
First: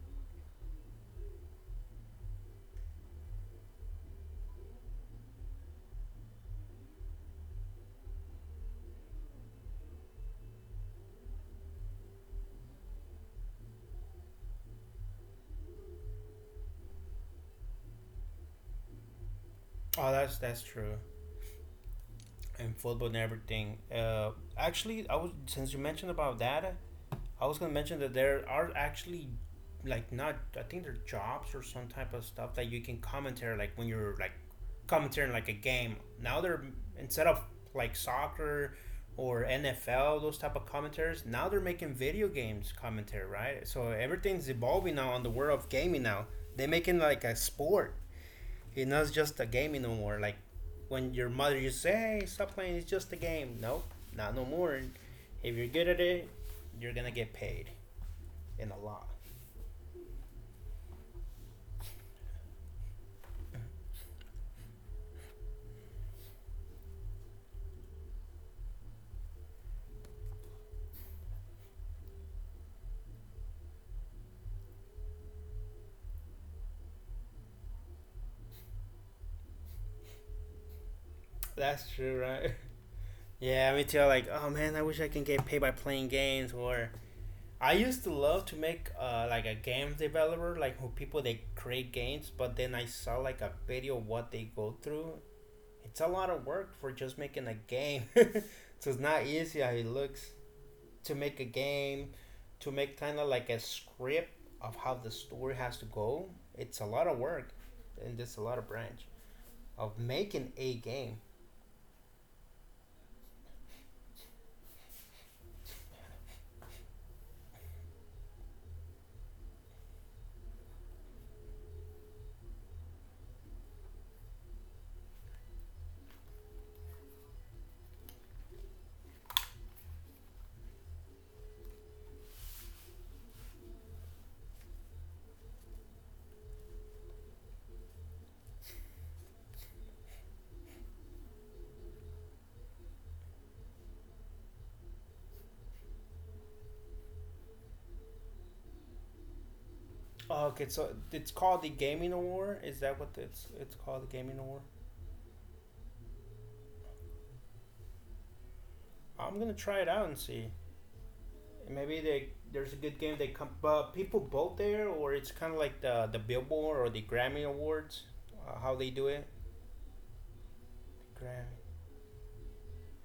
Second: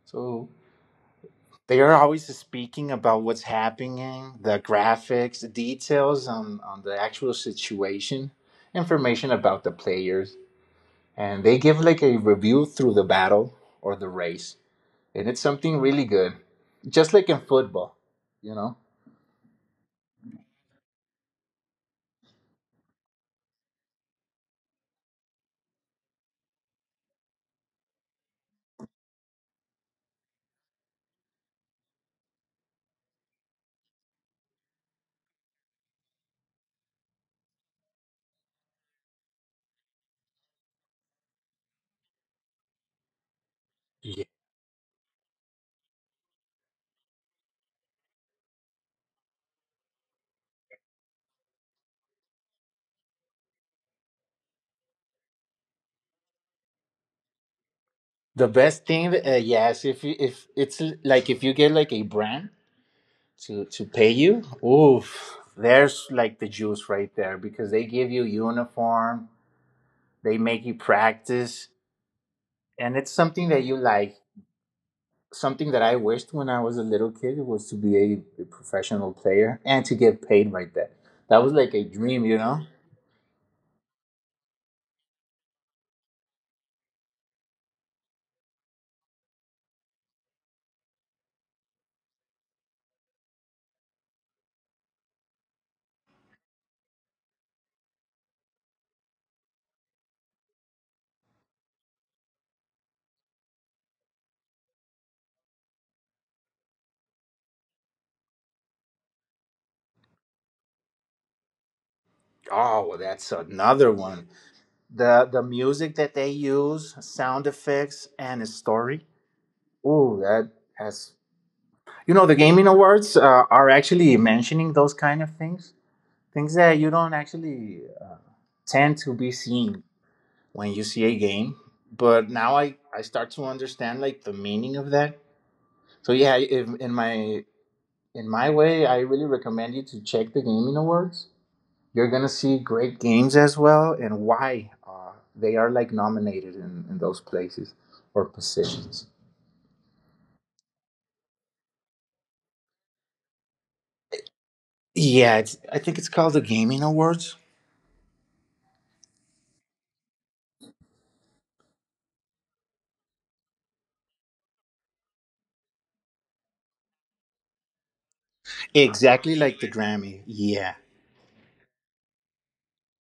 So they are always speaking about what's happening, the graphics, the details on on the actual situation, information about the players, and they give like a review through the battle or the race. And it's something really good. Just like in football, you know.
Oh, that's that's true. And football and everything. Uh, actually, I was since you mentioned about that, I was gonna mention that there are actually like not I think they're jobs or some type of stuff that you can commentary like when you're like commentating like a game. Now they're instead of like soccer or N F L those type of commentaries, now they're making video games commentary, right? So
Yeah.
everything's evolving now on the world of gaming now. They're making like a sport. It's not just a gaming no more. Like when your mother used to say, hey, stop playing, it's just a game. Nope, not no more. If you're good at it, you're gonna get paid
The
in a
best
lot.
thing, uh, yes, if you if it's like if you get like a brand to to pay you, oof, there's like the juice right there because they give you uniform, they make you practice, and it's something that you like. Something that I wished when I was a little kid was to be a, a professional player and to get paid like that. That was like
That's
a
true,
dream, you
right?
know.
Yeah, me too. Like, oh man, I wish I can get paid by playing games. Or I used to love to make uh, like a game developer, like who people they create games. But then I saw like a video what they go through. It's a lot of work for just making a game. So it's not easy how it looks to make a game, to make kind of like a script of how the story has to go. It's a lot of work, and there's a lot of branch of making a game.
Oh, that's another one. the the music that they use, sound effects, and a story. Ooh, that has, you know, the gaming awards uh, are actually mentioning those kind of things, things that you don't actually uh, tend to be seeing when you see a game. But now I I start to understand like the meaning of that. So yeah, if, in my in my way, I really recommend you to check the gaming awards. You're gonna see great games as well, and why uh, they are like nominated in, in those places or positions.
Oh, okay, so it's called the Gaming Award. Is that what it's it's called? The Gaming Award.
Yeah, it's, I think it's called the Gaming Awards.
I'm gonna try it out and see. Maybe they there's a good game they come, but people vote there, or it's kind of like the the Billboard or the Grammy Awards, uh, how they do it.
Exactly like the Grammy. Yeah,
Grammy.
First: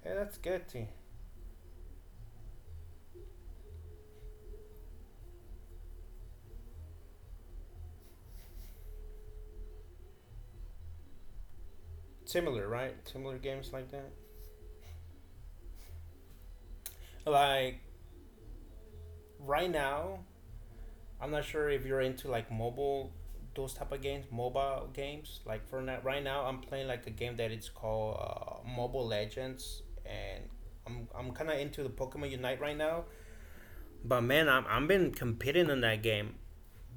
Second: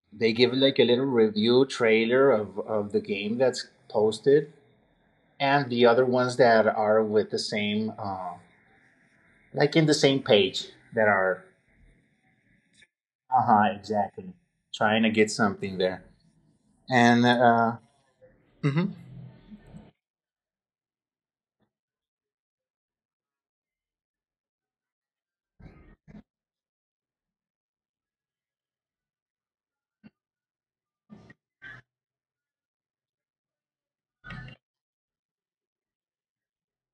Yeah,
they
that's
give
good.
like a
Too.
little review trailer of of the game that's posted, and the other ones that are with the same, uh, like in the same page that are.
Similar, right? Similar
Uh huh.
games like that.
Exactly. Trying to get something there, and uh,
Like
Mhm.
right now, I'm not sure if you're into like mobile those type of games, mobile games. Like for now, right now, I'm playing like a game that it's called uh, Mobile Legends, and I'm I'm kind of into the Pokemon Unite right now. But man, I'm I'm been competing in that game.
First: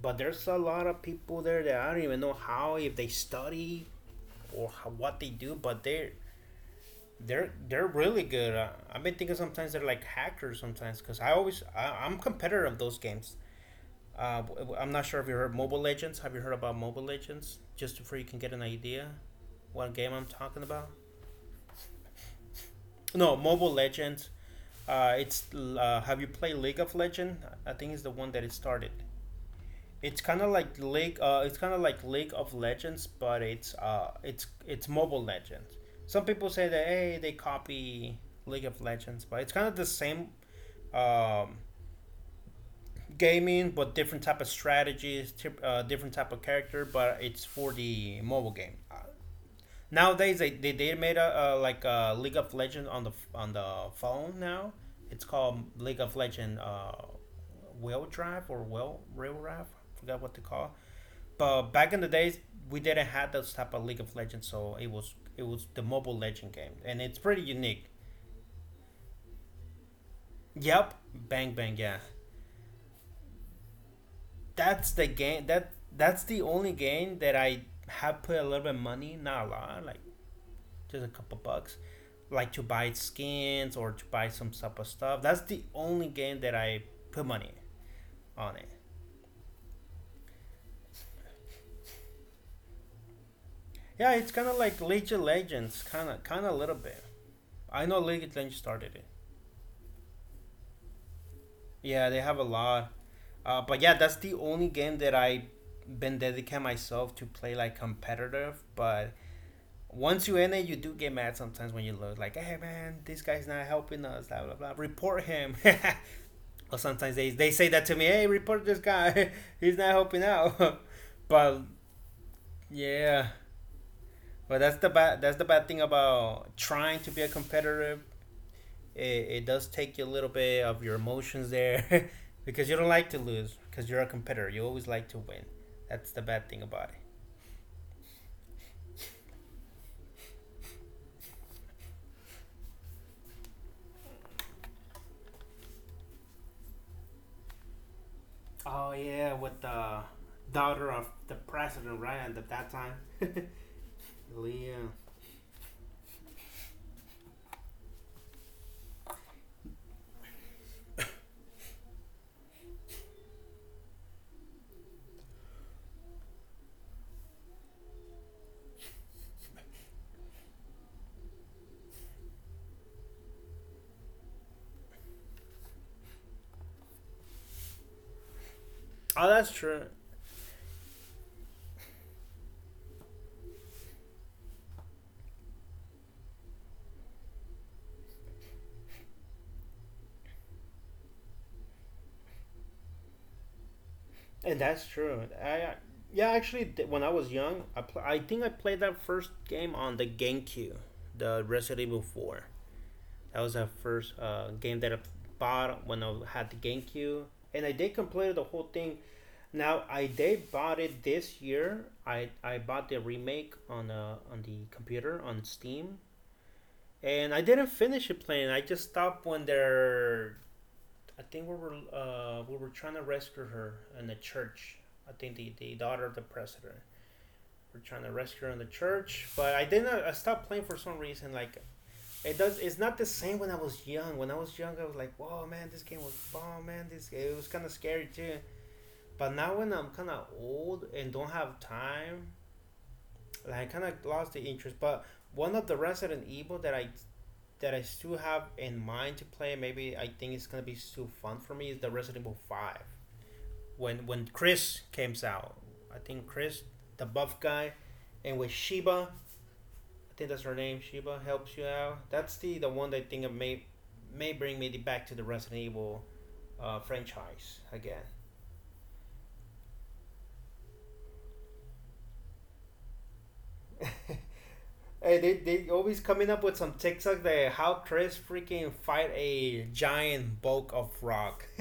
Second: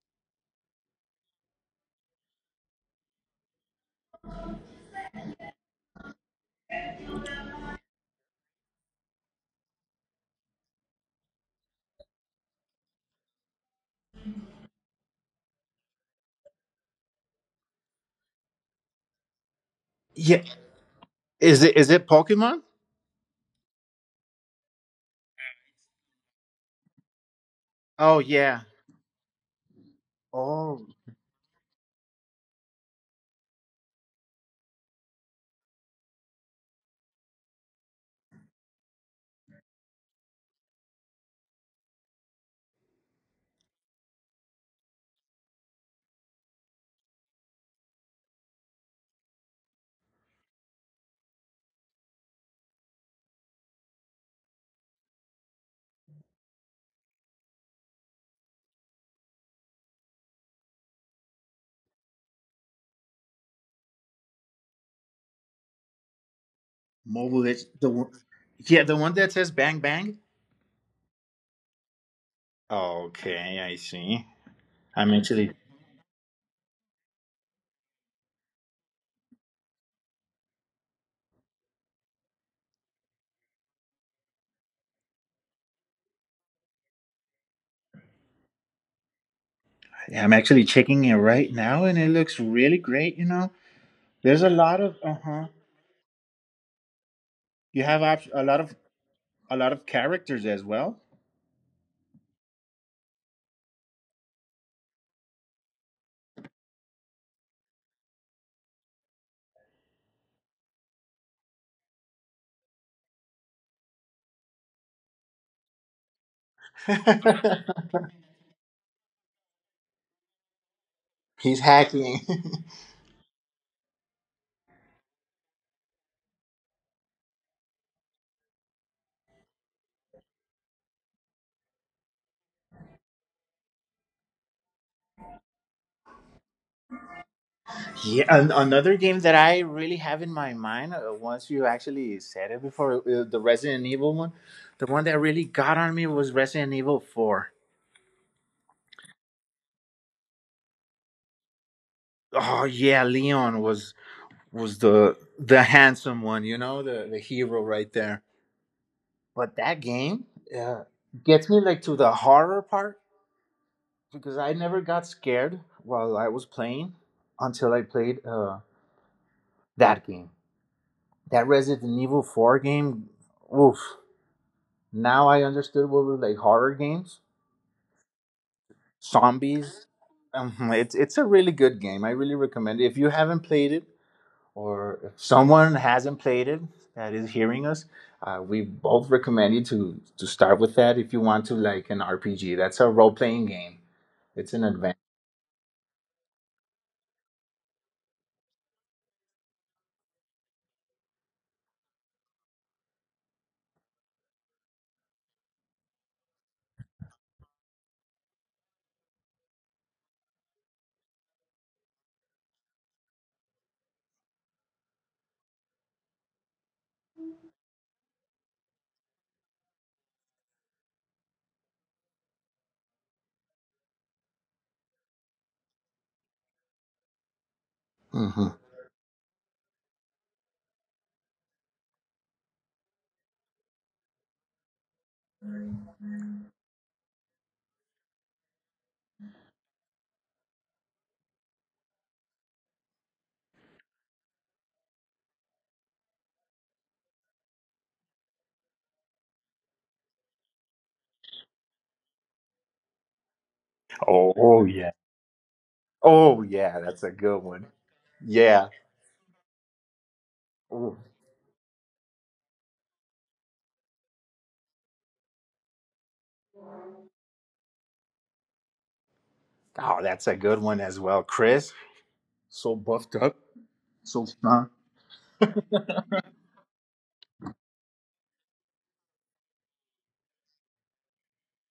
But there's a lot of people there that I don't even know how if they study or how, what they do, but they're they're they're really good. Uh, I've been thinking sometimes they're like hackers sometimes because I always I, I'm competitor of those games. Uh, w- w- I'm not sure if you heard Mobile Legends. Have you heard about Mobile Legends? Just before you can get an idea what game I'm
Yeah,
talking about.
is it is it Pokemon?
No, Mobile Legends. Uh, it's uh, Have you played League of Legends? I think it's
Oh
the one that
yeah.
it started. It's kind of
Oh,
like League. Uh, it's kind of like League of Legends, but it's uh, it's it's Mobile Legends. Some people say that hey, they copy League of Legends, but it's kind of the same um, gaming, but different type of strategies, uh, different type of character, but it's for the mobile game. Uh, nowadays, they, they, they made a uh, like a League of Legends on the on the phone now. It's called League of Legends uh, Wheel Drive or Wheel Rail Drive. I forgot what to call it. But back in the days, we didn't have those type of League of Legends, so it was it was the mobile legend game, and it's
mobile
pretty
Leg- the
unique.
one- yeah, the one that says bang bang.
Yep, bang bang, yeah.
Okay, I see.
That's the
I'm
game
actually
that that's the only game that I have put a little bit of money, not a lot, like just a couple bucks, like to buy skins or to buy some type of stuff. That's the only game that I put money on it.
I'm actually checking it right now, and it looks really great. You know,
Yeah, it's
there's a
kind of
lot
like
of uh
League of
huh.
Legends, kind of, kind of a little bit.
You
I
have
know
op-
League of
a lot
Legends
of
started it.
a lot of characters as well.
Yeah, they have a lot, uh, but yeah, that's the only game that I been dedicated myself to play like competitive. But once you in it, you do get mad sometimes when you look like, hey man, this guy's not helping us, blah blah blah. Report him. Or sometimes they they say that to me, hey, report this guy, he's not helping out.
He's
but
hacking.
yeah, but that's the bad that's the bad thing about trying to be a competitor. It, it does take you a little bit of your emotions there, because you don't like to lose, because you're a competitor. You always like to win. That's the bad thing about it.
Yeah, an- another game that I really have in my mind. Uh, once you actually said it before, uh, the Resident Evil one. The one that really got on me was Resident Evil Four.
Oh yeah, with the daughter of the president, right? And at
Oh
that time.
yeah, Leon was was
Leah.
the the handsome one, you know, the the hero right there. But that game uh, gets me like to the horror part because I never got scared while I was playing until I played uh, that game. That Resident Evil Four game, oof. Now I understood what were like horror games,
Oh, that's
zombies.
true.
Um, it's it's a really good game. I really recommend it. If you haven't played it, or if someone hasn't played it that is hearing us, uh, we both recommend you to to start with that if you want to like an R P G. That's a role playing game. It's an
And that's
advanced.
true. I yeah, actually, when I was young, I pl- I think I played that first game on the GameCube, the Resident Evil Four. That was the first uh, game that I bought when I had the GameCube, and I did complete the whole thing. Now I did bought it this year. I I bought the remake on uh, on the computer on Steam, and I didn't finish it playing. I just stopped when their I think we were uh, we were trying to rescue her in the church. I think the, the daughter of the president. We're trying to
Hmm.
rescue her in the church, but I didn't. I stopped playing for some reason. Like it does. It's not the same when I was young. When I was young, I was like, "Whoa, man, this game was bomb, man. This it was kind of scary too." But now when I'm kind of old and don't have time, like I kind of lost the interest. But one of the Resident Evil that I that I still have in mind to play, maybe I think it's gonna be still fun for me is the Resident Evil Five. When
Oh,
when
oh yeah.
Chris came out. I think
Oh
Chris,
yeah, that's a
the
good
buff
one.
guy, and with
Yeah.
Sheba, I think that's her name.
Ooh.
Sheba helps you out. That's the the one that I think may may bring me back to the Resident Evil uh, franchise again.
Oh, that's a good one as well, Chris. So buffed up, so strong.
Hey, they they always coming up with some TikTok that how Chris freaking fight a giant bulk of rock.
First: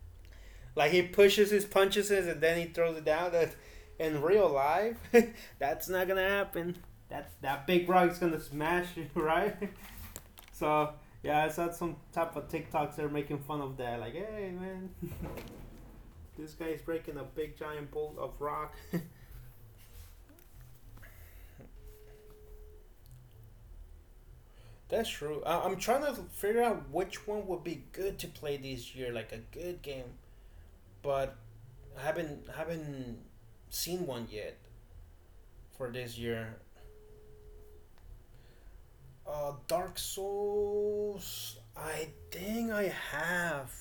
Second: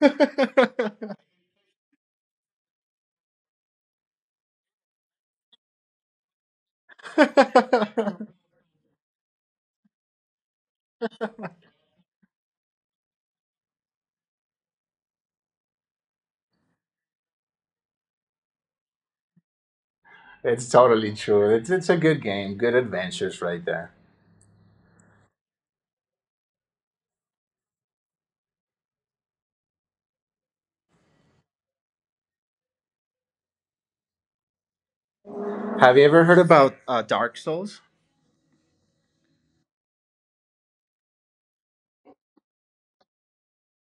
Like he pushes his punches and then he throws it down. That in real life, that's not gonna happen. That's that big rock's gonna smash you, right? So yeah, I saw some type of TikToks they're making fun of that. Like, hey man, this guy's breaking a big giant bolt of rock.
It's totally true. It's it's a good game. Good adventures right there.
That's true. I- I'm trying to figure out which one would be good to play this year, like a good game, but I haven't haven't seen one yet for
Have you
this
ever heard
year.
about uh, Dark Souls?
Uh, Dark Souls. I think I have.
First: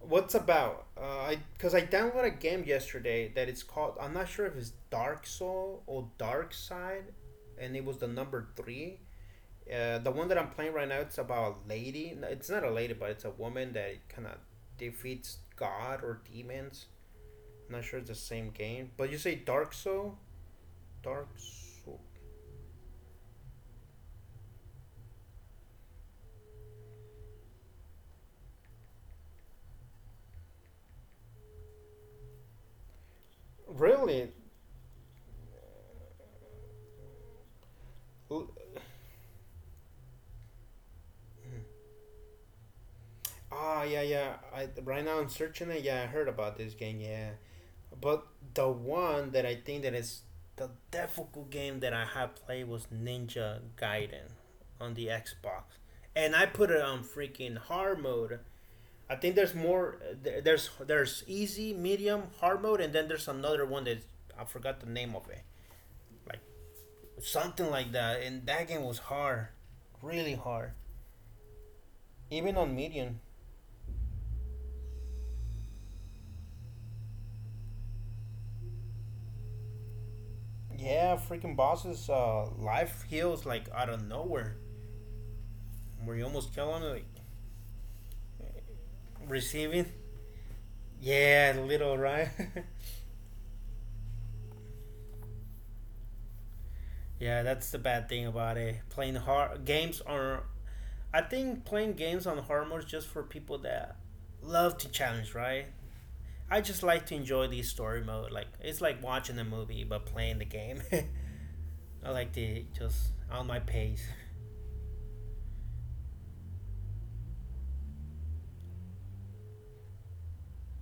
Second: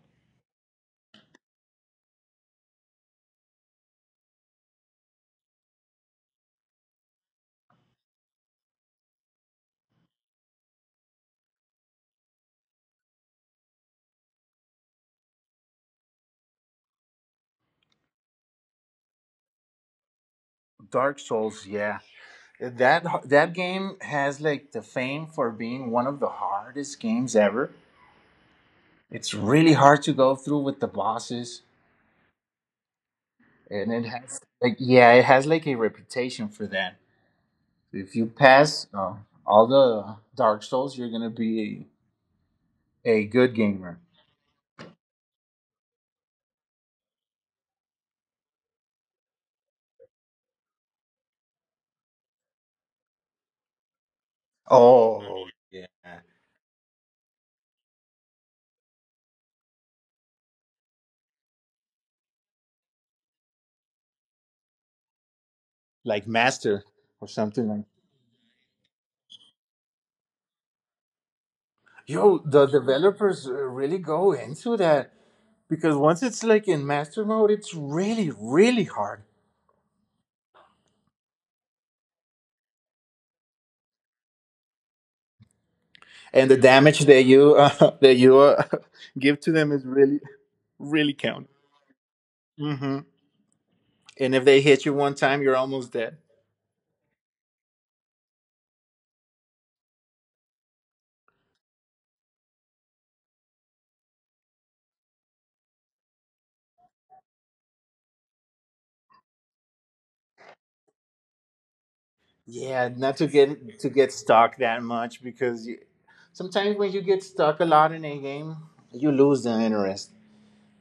What's about? Uh, I Because I downloaded a game yesterday that it's called. I'm not sure if it's Dark Soul or Dark Side, and it was the number three. Uh, the one that I'm playing right now, it's about a lady. No, it's not a lady, but it's a woman that kind of defeats God or demons. I'm not sure it's the same game, but you say Dark Soul,
Dark
Dark
Souls,
Soul.
yeah. That that game has like the fame for being one of the hardest games ever. It's really hard to go through with the bosses, and it
Really?
has like yeah, it has like a reputation for that. If you
L-
pass uh, all the Dark Souls, you're gonna be a, good
Ah,
gamer.
yeah, yeah. I right now I'm searching it. Yeah, I heard about this game. Yeah, but the one that I think that is the difficult game that I have played was Ninja Gaiden on the
Oh
Xbox,
yeah,
and I put it on freaking hard mode. I think there's more. there- There's there's easy, medium, hard mode, and then there's another one that I forgot the name of it.
like
Like
master or something
something
like.
like that. And that game was hard, really hard.
Yo,
Even
the
on medium,
developers uh, really go into that because once it's like in master mode, it's really really hard.
yeah, freaking bosses. Uh, life heals like out of nowhere. Where you
And
almost
the
kill him,
damage
like
that you uh, that you uh, give to them is
receiving.
really really count.
Yeah, a little right.
Hmm. And if they hit you one time, you're almost dead.
Yeah, that's the bad thing about it. Playing hard games on. I think playing games on hard mode is just for people that love to challenge, right? I just like to enjoy the story mode. Like it's like watching a movie but playing the game. I like to
Yeah,
just
not to
on my
get to
pace.
get stuck that much because you, sometimes when you get stuck a lot in a game, you lose the interest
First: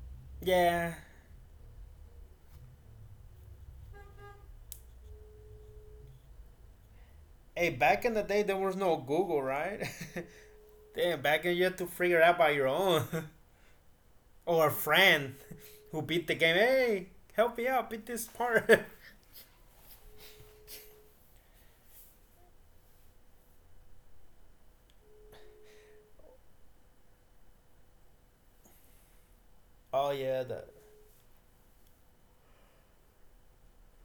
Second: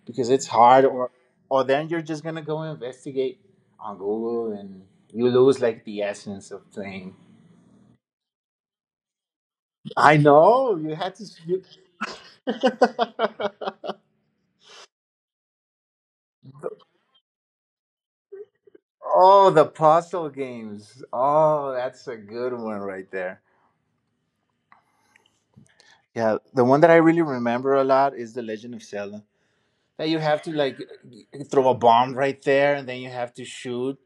because it's hard,
Yeah.
or or then you're just gonna go investigate on Google and you lose like the essence of playing.
Hey, back in the day there was no Google, right?
I know you had
Damn,
to.
back then you had to figure it out by
You...
your own. Or a friend who beat the game. Hey, help me out, beat this part.
Oh, the puzzle games. Oh, that's a good one right there. Yeah, the one that I really remember a lot is The Legend of Zelda. That
Oh,
you have
yeah.
to
That,
like throw a bomb right there, and then you have to shoot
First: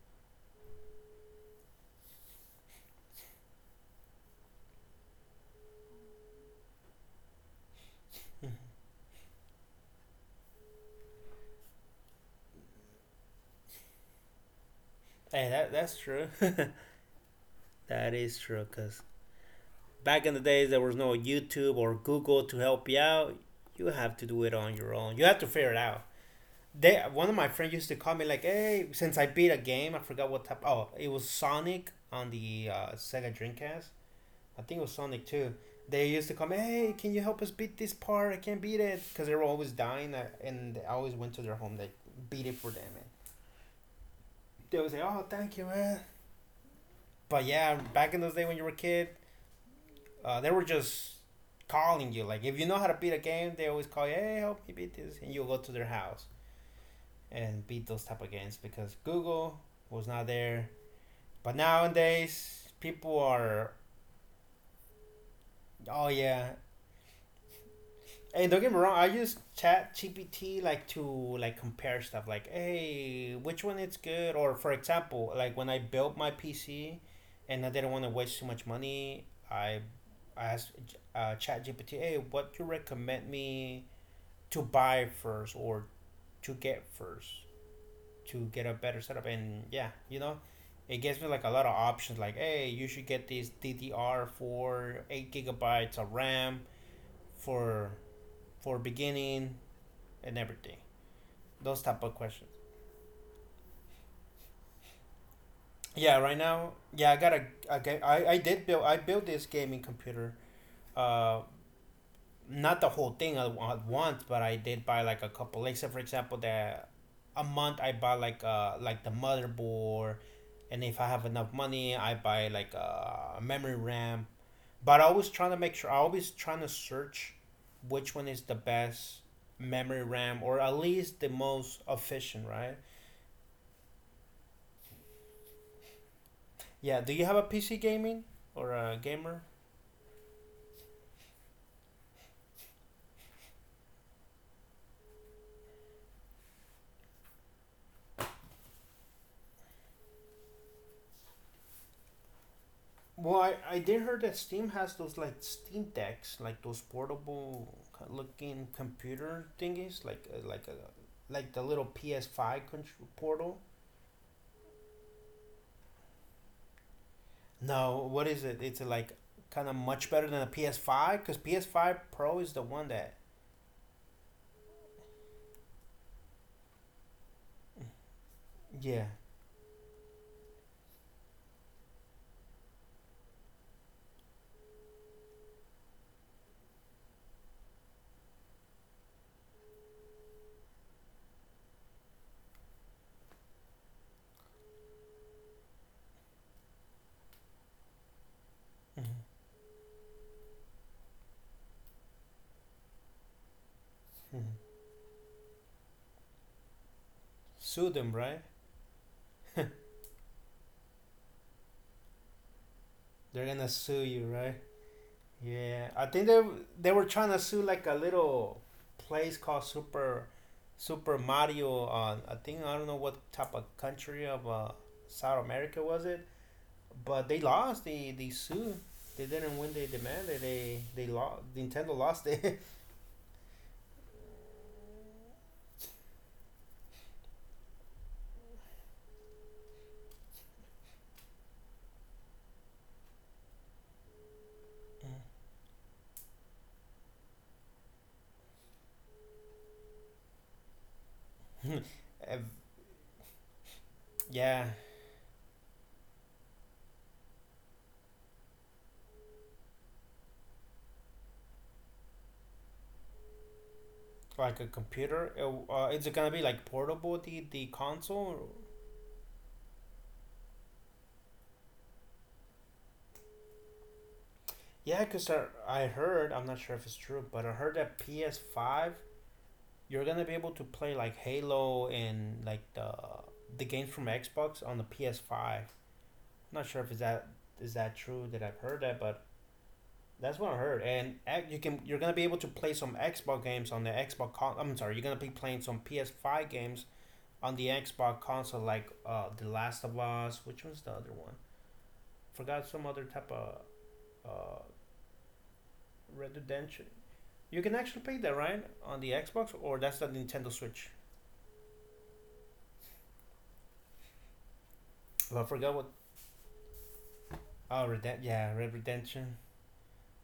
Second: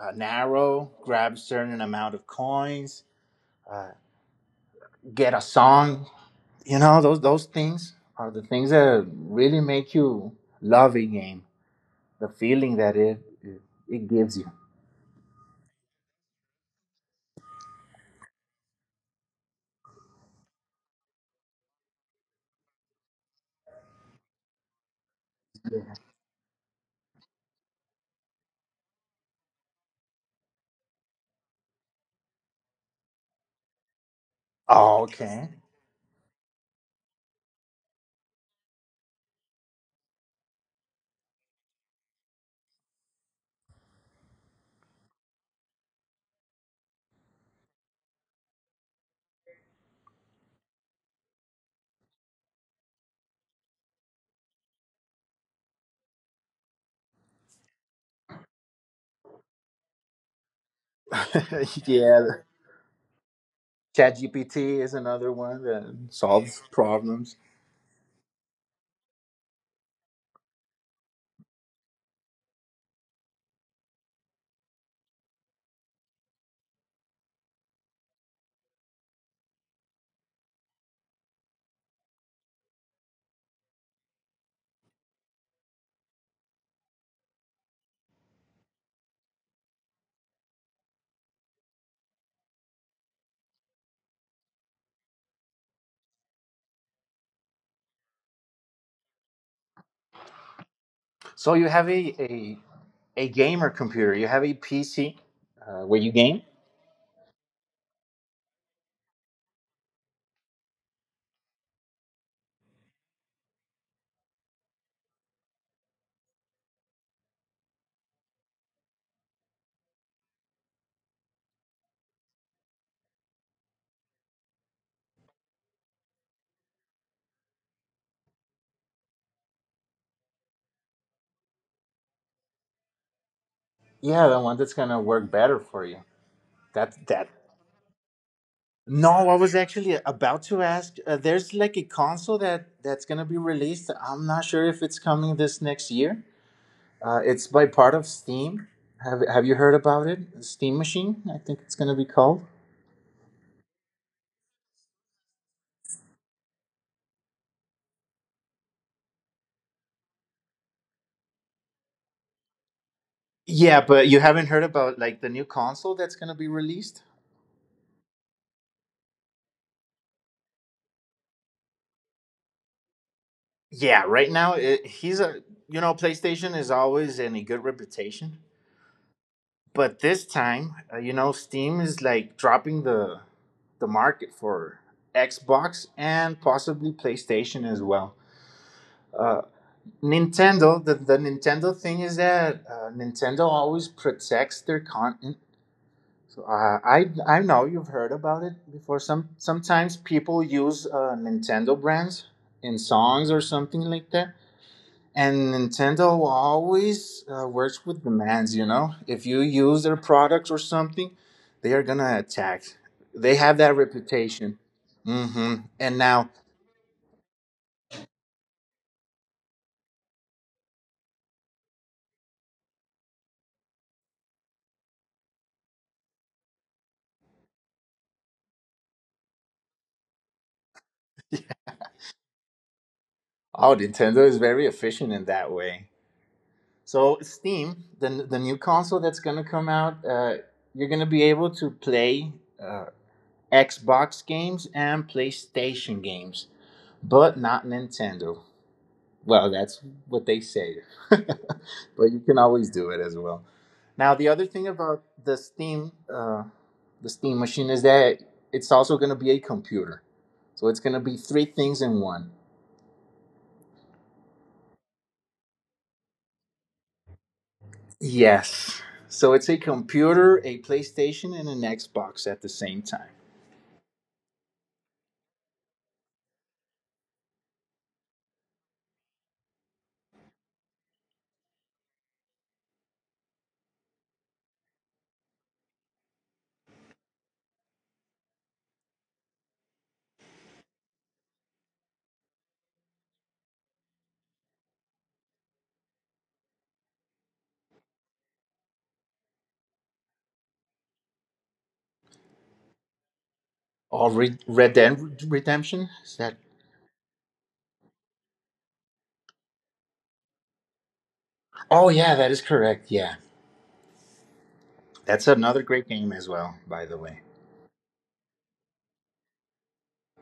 an arrow, grab a certain amount of coins, get a song. You know, those those things are the things that really make you love a game. The feeling that it it gives you.
hey, that, that's true. That is true, because back in the days there was no YouTube or Google to help you out. You have to do it on your own. You have to figure it out. They, one of my friends used to call me like, "Hey, since I beat a game, I forgot what type. Oh, it was Sonic on the uh, Sega Dreamcast. I think it was
Oh,
Sonic
okay.
two. They used to come, hey, can you help us beat this part? I can't beat it. Because they were always dying, uh, and I always went to their home. They beat it for them, man. They would say, oh, thank you, man. But yeah, back in those days when you were a kid, uh, they were just calling you. Like, if you know how to beat a game, they always call you, hey, help me beat this. And you go to their house and beat those type of games because Google was not there. But
Yeah,
nowadays, people are,
ChatGPT is another one that
oh yeah,
solves problems.
and don't get me wrong, I use Chat G P T like to like compare stuff. Like, hey, which one is good? Or for example, like when I built my P C, and I didn't want to waste too much money, I I asked uh, Chat G P T, hey, what do you recommend me to buy first or to get first to get a better setup? And yeah, you know, it gives me like a lot of options. Like, hey, you should get this D D R for eight gigabytes of RAM for for beginning and everything.
So you
Those
have
type of
a,
questions.
a, a gamer computer, you have a P C uh, where
Yeah,
you
right
game.
now, yeah, I got a, a ga- I, I did build I built this gaming computer. Uh, Not the whole thing at once, but I did buy like a couple. Except for example, that a month I buy like uh like the motherboard, and if I have enough money, I buy like a uh, memory RAM. But I always trying to make sure. I always trying to search which one is the best memory RAM or at least the most efficient, right?
Yeah, the one that's gonna work better for you. That
Yeah. Do you
that.
have a P C gaming or a
No, I
gamer?
was actually about to ask. Uh, there's like a console that that's gonna be released. I'm not sure if it's coming this next year. Uh, it's by part of Steam. Have Have you heard about it? Steam Machine, I think it's gonna be called.
Well, I, I did hear that Steam has those like Steam Decks, like those portable co- looking computer thingies, like uh, like a like the little P S five control portal.
Yeah, but you haven't heard about like the new console that's gonna be released.
No, what is it? It's like kind of much better than a P S five because P S five Pro is the one that
Yeah, right now it, he's a you know PlayStation is always in a good reputation,
yeah.
but this time uh, you know Steam is like dropping the the market for Xbox and possibly PlayStation as well. Uh, Nintendo, the, the Nintendo thing is that uh, Nintendo always protects their content. So, Uh, I I know you've heard about it before. Some
hmm
sometimes people use uh, Nintendo brands in songs or something like that. And Nintendo always uh,
Sue
works
them,
with
right?
demands, you know? If you use their products or something, they are gonna attack. They
They're
have
gonna
that
sue you, right?
reputation. Hmm.
Yeah,
And
I
now,
think they they were trying to sue like a little place called Super Super Mario. Uh, I think I don't know what type of country of uh, South America was it, but they lost. They they sued. They didn't win. They demanded. They they lost. Nintendo lost it.
oh, Nintendo is very efficient in that way. So, Steam, the, the new console that's gonna come out, uh, you're gonna be able to play uh, Xbox games and PlayStation games, but not Nintendo. Well, that's what they say. But you can
And,
always do it as well. Now, the other
yeah,
thing about the Steam, uh, the Steam machine is that it's also going to be a computer. So it's going to be three things in one.
like a computer. It, uh, is it gonna be like portable the the console?
Yes. So it's a computer, a PlayStation, and an Xbox at the same time.
Yeah, cause I, I heard. I'm not sure if it's true, but I heard that P S Five you're gonna be able to play like Halo and like the the games from Xbox on the P S five. I'm not sure if is that is that true that I've heard that, but that's what I heard. And you can you're gonna be able to play some Xbox games on the Xbox. Con- I'm sorry, you're gonna be playing some P S five games on the Xbox console, like uh, The Last of Us. Which was the other one? Forgot some other type of
Oh, Re-
uh,
Red Dead Redemption? Is that?
Redemption. You can actually play that right on the Xbox, or that's the Nintendo Switch.
Oh, yeah, that is correct. Yeah. That's
Well, I
another
forgot what.
great game as well, by the way.
Oh, Reden- yeah, Red Redemption.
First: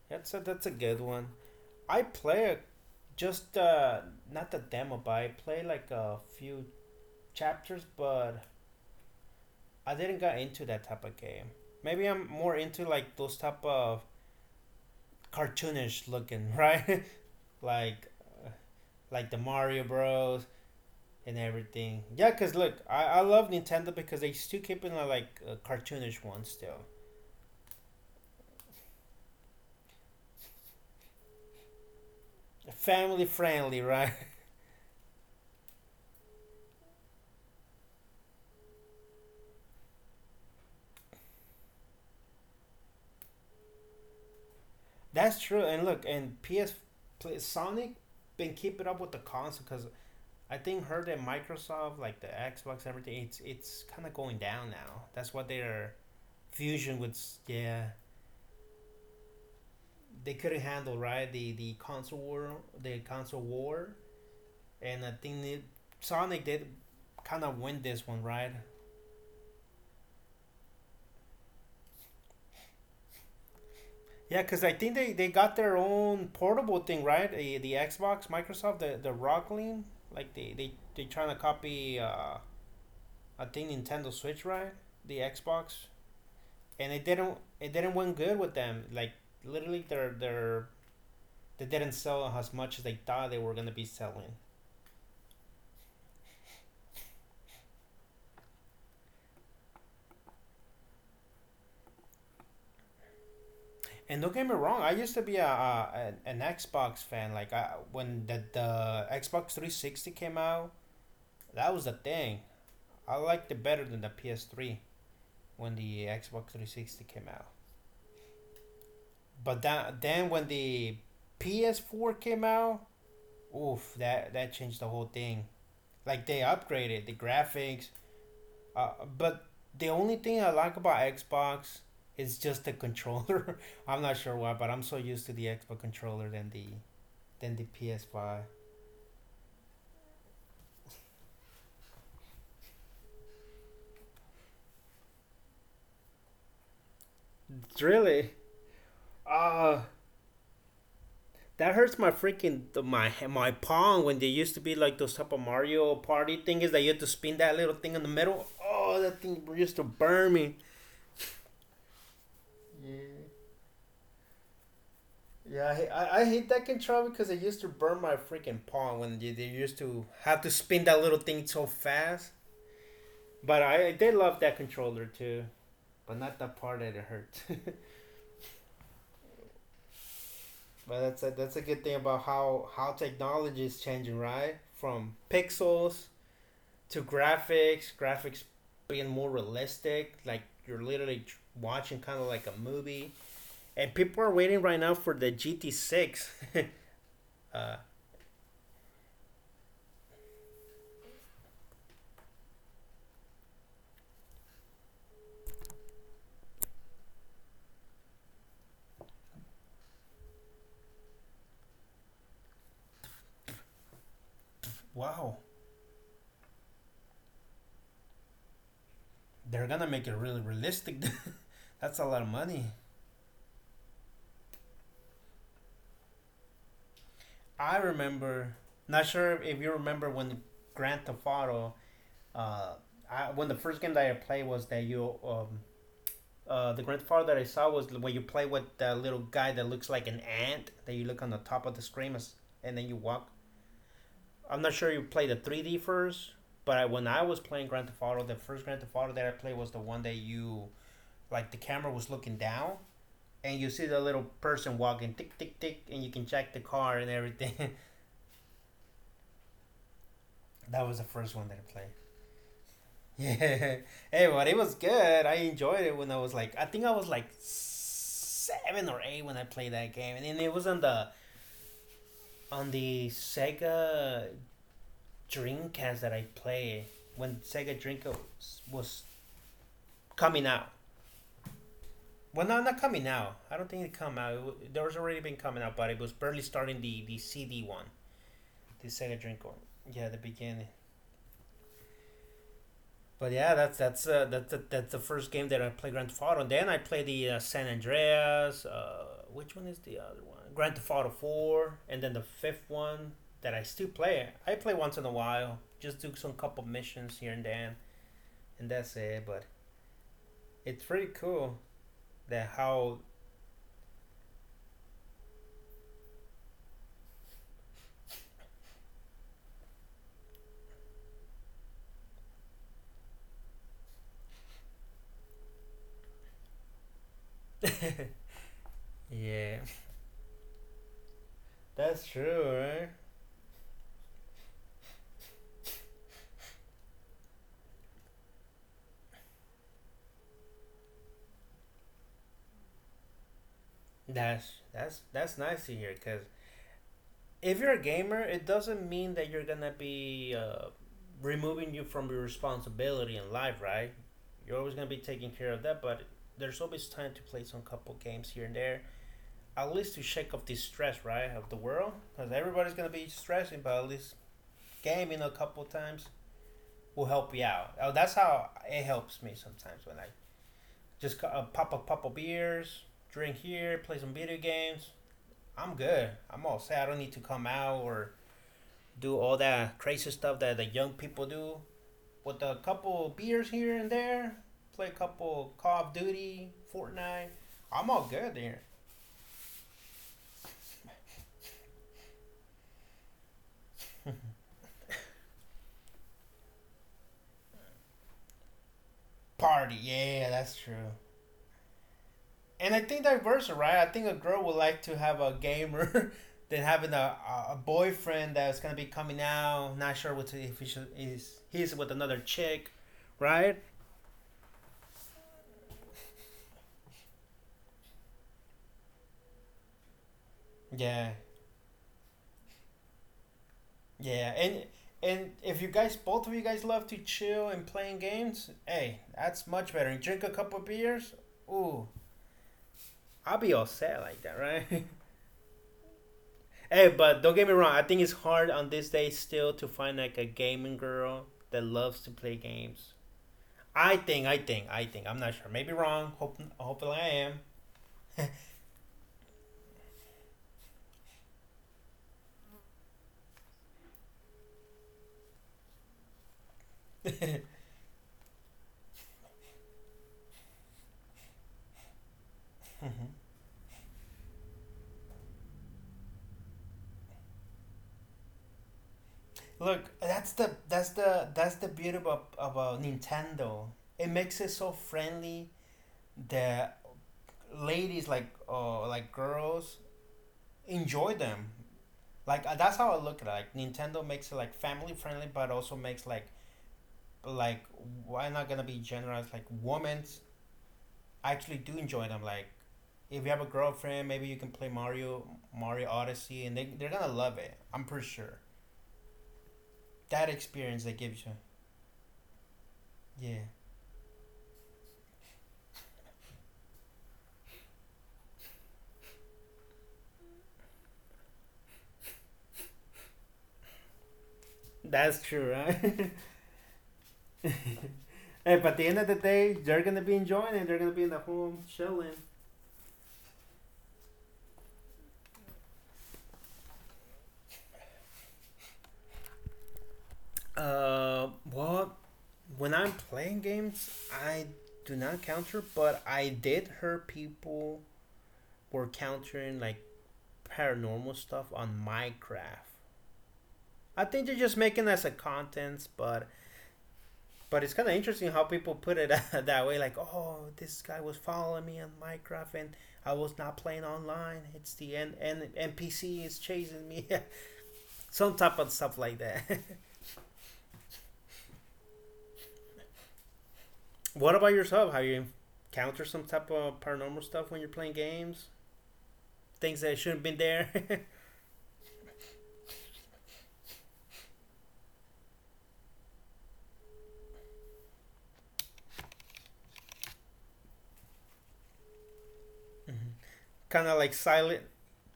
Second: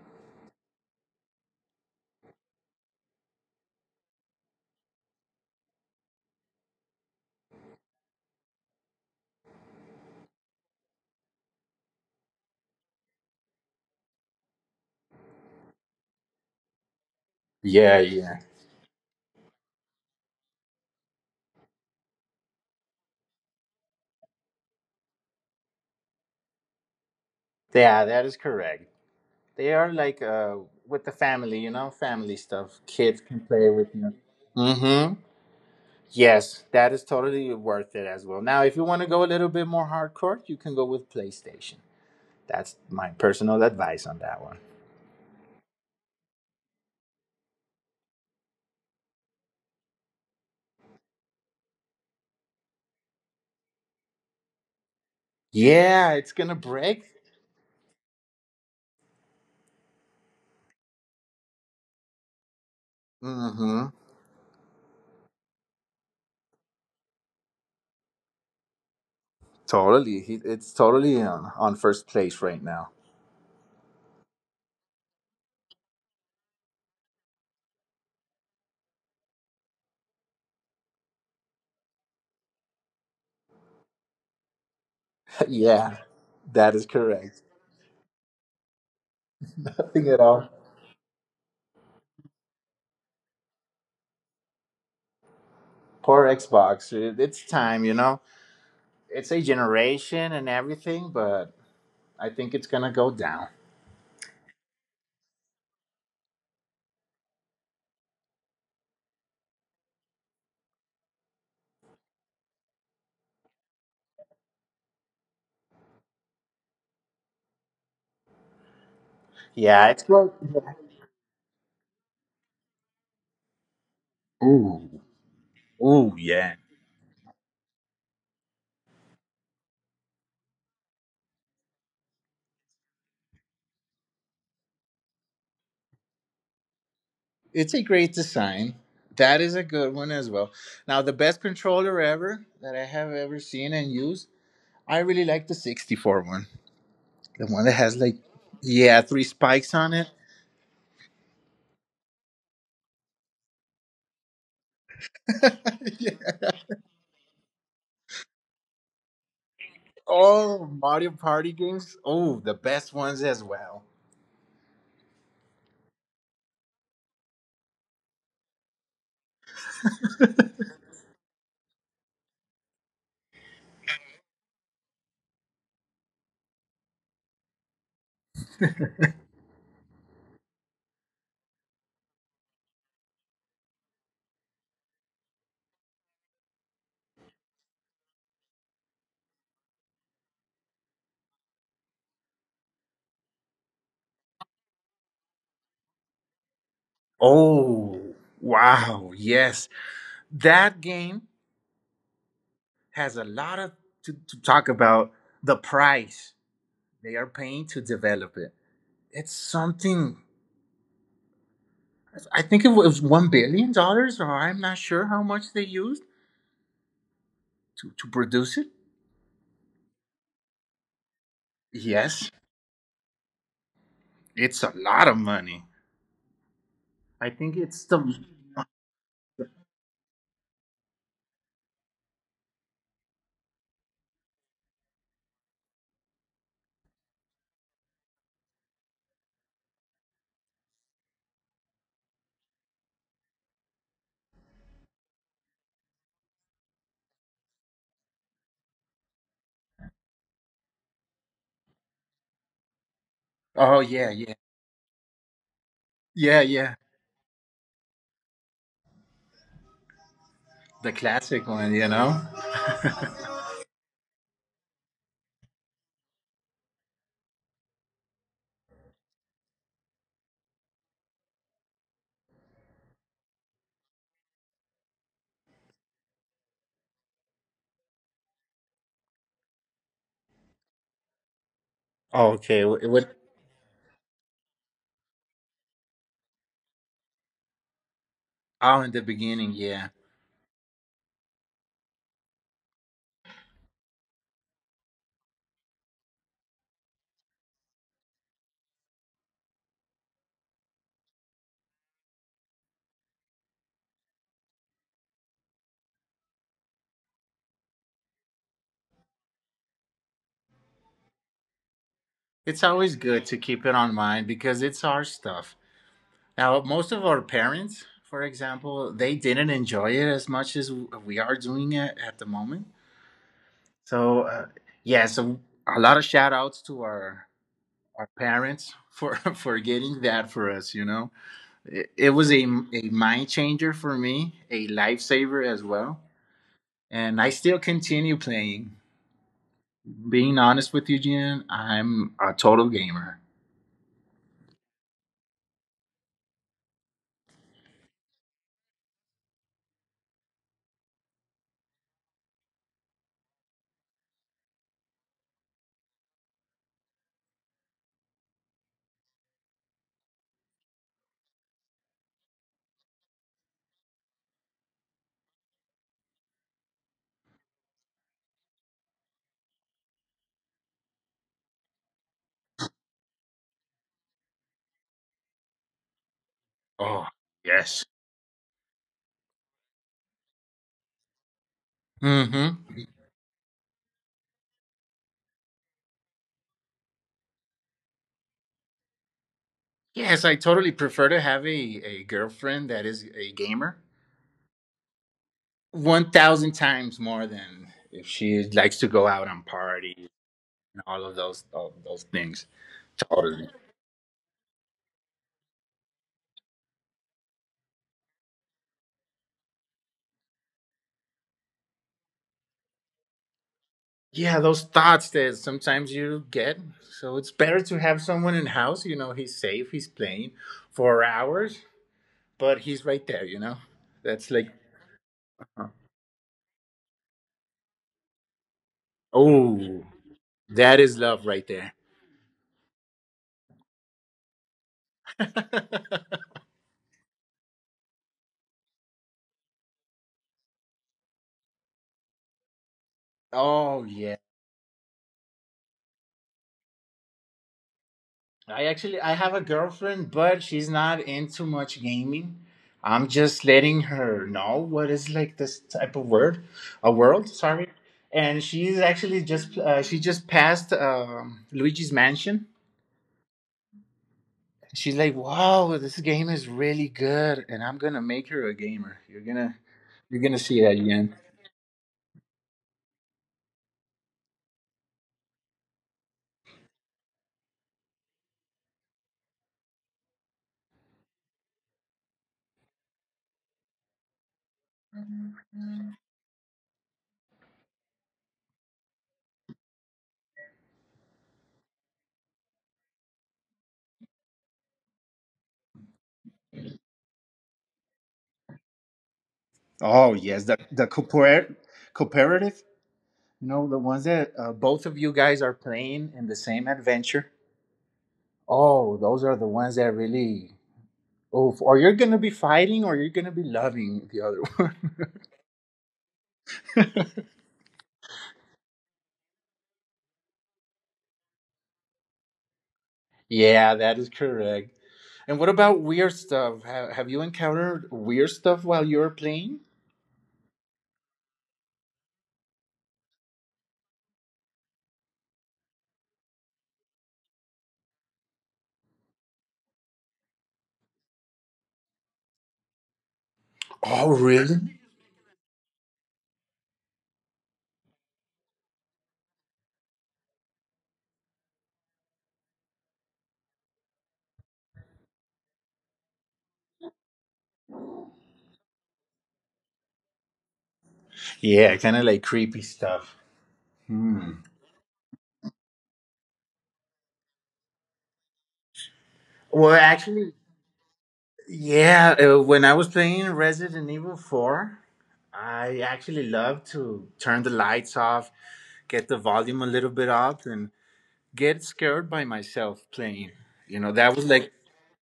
That's a that's a good one. I play a, just uh not the demo, but I play like a few chapters, but I didn't get into that type of game. Maybe I'm more into like those type of cartoonish looking, right?
Yeah,
Like
yeah.
uh, like the Mario Bros and everything. Yeah, cause look, I, I love Nintendo because they still keeping a, like a cartoonish one still,
Yeah, that is correct. They are like uh, with the family, you know, family stuff. Kids
family
can play
friendly,
with
right?
you. Mm hmm. Yes, that is totally worth it as well. Now, if you want to go a little bit more hardcore, you can go with PlayStation. That's my personal advice on that one.
That's true. And look, and P S play, Sonic been keeping up with the console because I think her and Microsoft, like the Xbox, everything, it's it's kind of going down now. That's what their
Yeah, it's gonna
fusion
break.
was. Yeah, they couldn't handle right the the console war, the console
Mm-hmm.
war, and I think it, Sonic did kind of win this one, right?
Totally, He- it's totally on, on first place right now.
Yeah, because I think they, they got their own portable thing, right? The, the Xbox, Microsoft, the the Rockling, like they they they trying to copy uh, I think Nintendo Switch, right? The Xbox
Yeah, that is
and it didn't
correct.
it didn't went good with them. Like literally,
Nothing
they're
at all.
they're they didn't sell as much as they thought they were gonna be selling.
Poor Xbox. It- It's time, you know. It's a generation and everything, but I think it's gonna go down.
And don't get me wrong, I used to be a, a an Xbox fan. Like I, when the the Xbox three sixty came out, that was the thing. I liked it better than the P S three when the Xbox three sixty came out. But
Yeah,
that
it's
then
going.
when the P S four came out, oof, that that changed the
Ooh,
whole thing.
ooh,
Like they
yeah.
upgraded the graphics. Uh, but the only thing I like about Xbox is just the controller. I'm not sure why, but I'm so used to the Xbox controller than the than the
It's a great
P S five.
design. That is a good one as well. Now, the best controller ever that I have ever seen and used, I really like the sixty-four one. The one that has like,
Really?
yeah, three spikes
Uh,
on it.
that hurts my freaking my my palm when they used to be like those type of Mario Party
Yeah.
thing is that you had to spin that little thing in the middle. Oh, that thing used to burn me.
Oh, Mario Party games. Oh, the best ones as
Yeah.
well.
Yeah, I, I, I hate that controller because it used to burn my freaking palm when they, they used to have to spin that little thing so fast. But I, I did love that controller too, but not the part that it hurts. But that's a, that's a good thing about how how technology is changing, right? From pixels to graphics, graphics being more realistic, like you're literally watching kind of like a movie. And people are waiting right now for the G T six. uh,
Oh, wow. Yes. That game has a lot of to, to talk about the price they are paying to develop it. It's something I think it was one billion dollars, or I'm not sure how
wow,
much they used to, to produce it.
they're gonna make it really realistic. That's a lot of
Yes,
money.
it's a lot of money. I think
I
it's the.
remember, not sure if you remember when Grand Theft Auto. Uh, I, when the first game that I played was that you um, uh, the grandfather I saw was when you play with that little guy that looks like an ant that you look on the top of the screen as- and then you walk. I'm not sure you played the three D first, but I, when I was playing Grand Theft Auto, the first Grand Theft Auto that I played was the one that you like the camera was looking down and you
Oh,
see the
yeah,
little
yeah,
person walking tick tick tick and you can
yeah,
check the
yeah,
car and everything. That
the
was the first
classic
one that I
one, you
played.
know.
Yeah. Hey, but it was good. I enjoyed it when I was like, I think I was like seven or eight when I played that game, and then it was on the on the Sega Dreamcast that I played when Sega Dreamcast was coming out. Well,
okay,
no,
w-
not
it would
coming out. I don't think it come out. It, w- there was already been coming out, but it was barely starting the the C D one,
Oh,
the
in the
Sega
beginning,
Dreamcast.
yeah.
Yeah, the beginning. But yeah, that's that's uh, that's the, that's the first game that I play Grand Theft Auto. Then I play the uh, San Andreas. Uh, which one is the other one? Grand Theft Auto Four, and then the fifth one that I still play. I play once in a while, just do some couple missions here and there, and that's it. But it's pretty cool that
It's always
how.
good to keep it on mind because it's our stuff. Now, most of our parents, for example, they didn't enjoy it as much as we are doing it at the moment. So uh, yeah, so a lot of shout outs to our our parents for for
Yeah,
getting that for us you know it, it
that's
was a,
true.
a
Right?
mind changer for me, a lifesaver as well, and I still continue playing. Being honest with you, Jen, I'm a total gamer.
That's that's that's nice to hear because if you're a gamer, it doesn't mean that you're gonna be uh, removing you from your responsibility in life, right? You're always gonna be taking care of that, but there's always time to play some couple games here and there, at least to shake off the stress, right, of the world, because everybody's gonna be stressing, but at least gaming a couple times will help you out. Oh, that's how it helps me sometimes when I just uh, pop a pop of beers, drink here, play some video games. I'm good. I'm all set. I don't
Oh
need to come out
yes.
or do all that crazy stuff that the young people do
Mm
with a
hmm.
couple beers here and there, play a couple Call of Duty, Fortnite. I'm all good there.
Yes, I totally prefer to have a, a girlfriend that is a gamer one thousand times more than if she likes to go out and
Party,
party
yeah, that's
and
true.
all of those all of those things.
And I think
Totally.
diverse, right? I think a girl would like to have a gamer than having a, a boyfriend that's gonna be coming out, not sure what to, if he should, is he's with another chick, right?
Yeah, those thoughts that sometimes you get. So it's better to have someone in house, you know, he's safe, he's playing for
Yeah.
hours, but he's right there, you know. That's
Yeah,
like.
and and if you guys, both of you guys, love to chill and playing games, hey, that's much
Oh,
better. And drink a couple of
that is
beers.
love right there.
Ooh, I'll be all set like that, right? Hey, but don't get me wrong. I think it's hard on this day still to find like a gaming girl that loves to play games.
Oh
I
yeah.
think, I think, I think. I'm not sure. Maybe wrong. Hope, hopefully, I am.
I actually i have a girlfriend, but she's not into much gaming. I'm just letting her know what is like this type of word, a world, sorry. And she's actually just uh, she just passed um, Luigi's Mansion.
Mm-hmm.
She's like, "Wow, this game is really good," and I'm gonna make her a gamer. You're gonna
Look,
you're
that's
gonna
the
see that
that's
again.
the that's the beauty about about Nintendo. It makes it so friendly that ladies like uh like girls enjoy them. Like uh, that's how I look at it. Like Nintendo makes it like family friendly, but also makes like like why not gonna be generous? Like women actually do enjoy them. Like if you have a girlfriend, maybe you can play Mario Mario Odyssey, and they they're gonna love it. I'm pretty sure
Oh
that
yes, the
experience
the
they give you.
cooperative, cooperative. You
Yeah.
know the ones that uh, both of you guys are playing in the same adventure. Oh, those are the ones that really. Oh, or you're gonna be fighting, or you're gonna be loving the other one.
That's true, right? Hey, but at the end of the day, they're gonna be enjoying it. They're gonna be in the home chilling.
Yeah, that is correct. And what about weird stuff? Have, have you encountered weird stuff while you're playing?
Uh, well, when I'm playing games, I do not counter, but I did hear people were countering like paranormal stuff on Minecraft. I
Oh,
think they're just
really?
making us a contents, but but it's kind of interesting how people put it that way. Like, oh, this guy was following me on Minecraft, and I was not playing online. It's the N- N- NPC is chasing me. Some type of stuff like that.
Yeah, kind of like creepy stuff. Hmm.
What about yourself? Have you encountered some type of paranormal stuff when you're playing games?
Well,
Things that shouldn't
actually,
been there.
yeah. uh, When I was playing Resident Evil Four, I actually love to turn the lights off, get the volume a little bit up, and get scared by myself playing. You know,
Kind of
that
like
was like,
silent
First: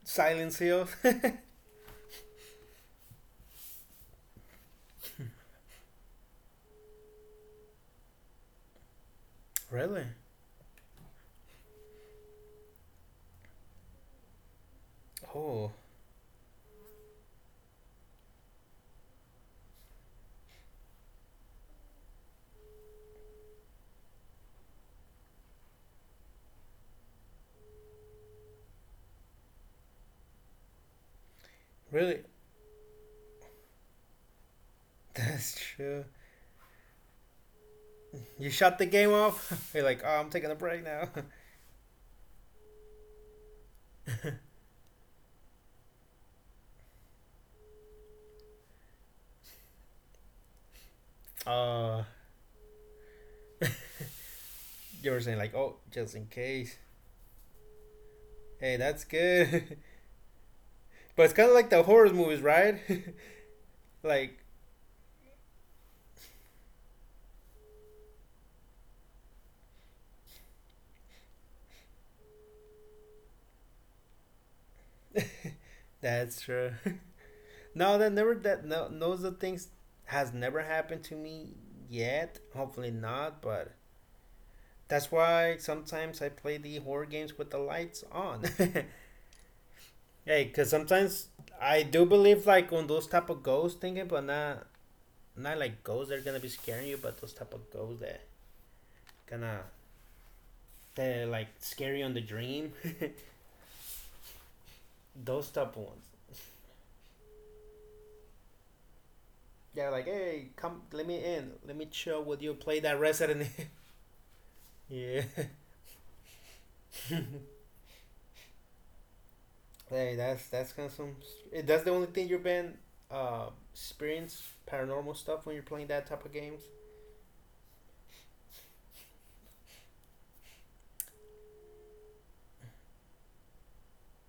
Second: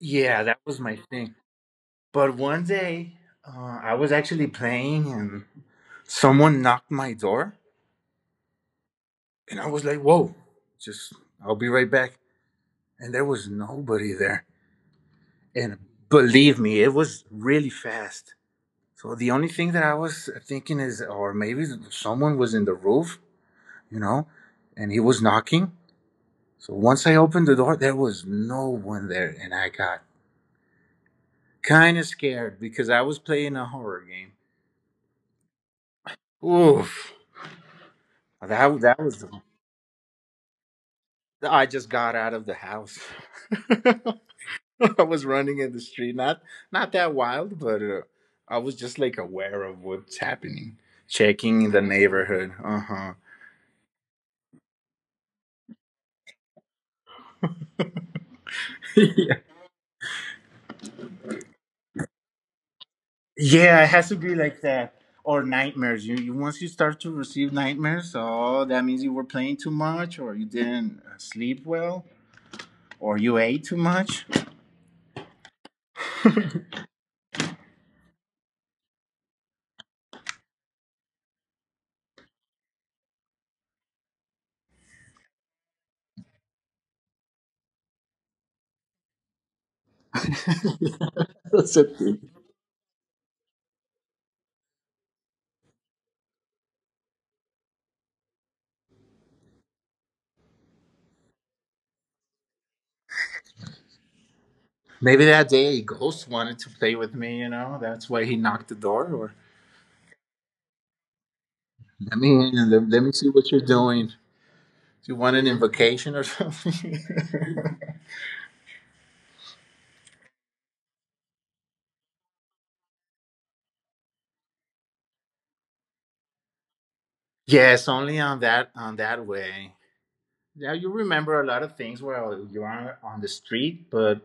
yeah,
Silence
that was
Hill.
my thing. But one day, uh, I was actually playing, and someone knocked my door, and I was like,
Really?
"Whoa!" Just, I'll be right back. And there was nobody there.
Oh,
And believe me, it was really fast. So the only thing that I was thinking is, or maybe someone was in the roof, you know, and he was knocking. So once I opened the door, there was no one there, and I got kind of
really?
scared because I was playing a horror game.
That's true.
Oof!
You shut
That
the
that
game
was the.
off. You're like, oh, I'm taking a break now.
I just got out of the house. I was running in the street, not not that wild, but uh, I was just like aware of what's happening, checking the
uh,
neighborhood. Uh huh.
you were saying like, oh, just in case. Hey, that's
Yeah.
good. But it's kind of like the horror movies, right?
Yeah, it has to be
Like
like that. Or nightmares. You, you once you start to receive nightmares, oh, that means you were playing too much, or you didn't uh, sleep well, or you ate too much.
that's true. No, that never that no those the things has never happened to me yet. Hopefully not, but that's why sometimes I play the horror games with the lights on. Hey, because sometimes
That's
I
a
do
thing.
believe like on those type of ghost thinking, but not not like ghosts that are gonna be scaring you, but those type of ghosts that gonna that like scare you on the dream.
Maybe
Those
that
type
day
of
a
ones.
ghost wanted to play with me. You know, that's why he knocked the door. Or
Yeah, like hey, come, let me in, let me
let
chill
me
with you,
in.
play
Let,
that
let me see
Resident
what you're doing. Do you
Evil.
want
Yeah.
an invocation or something?
Hey, that's that's kind of some. That's the only thing you've been uh, experience paranormal stuff when you're playing that type of games.
Yes, only on that on that way. Yeah, you remember a lot of things while you are on the street, but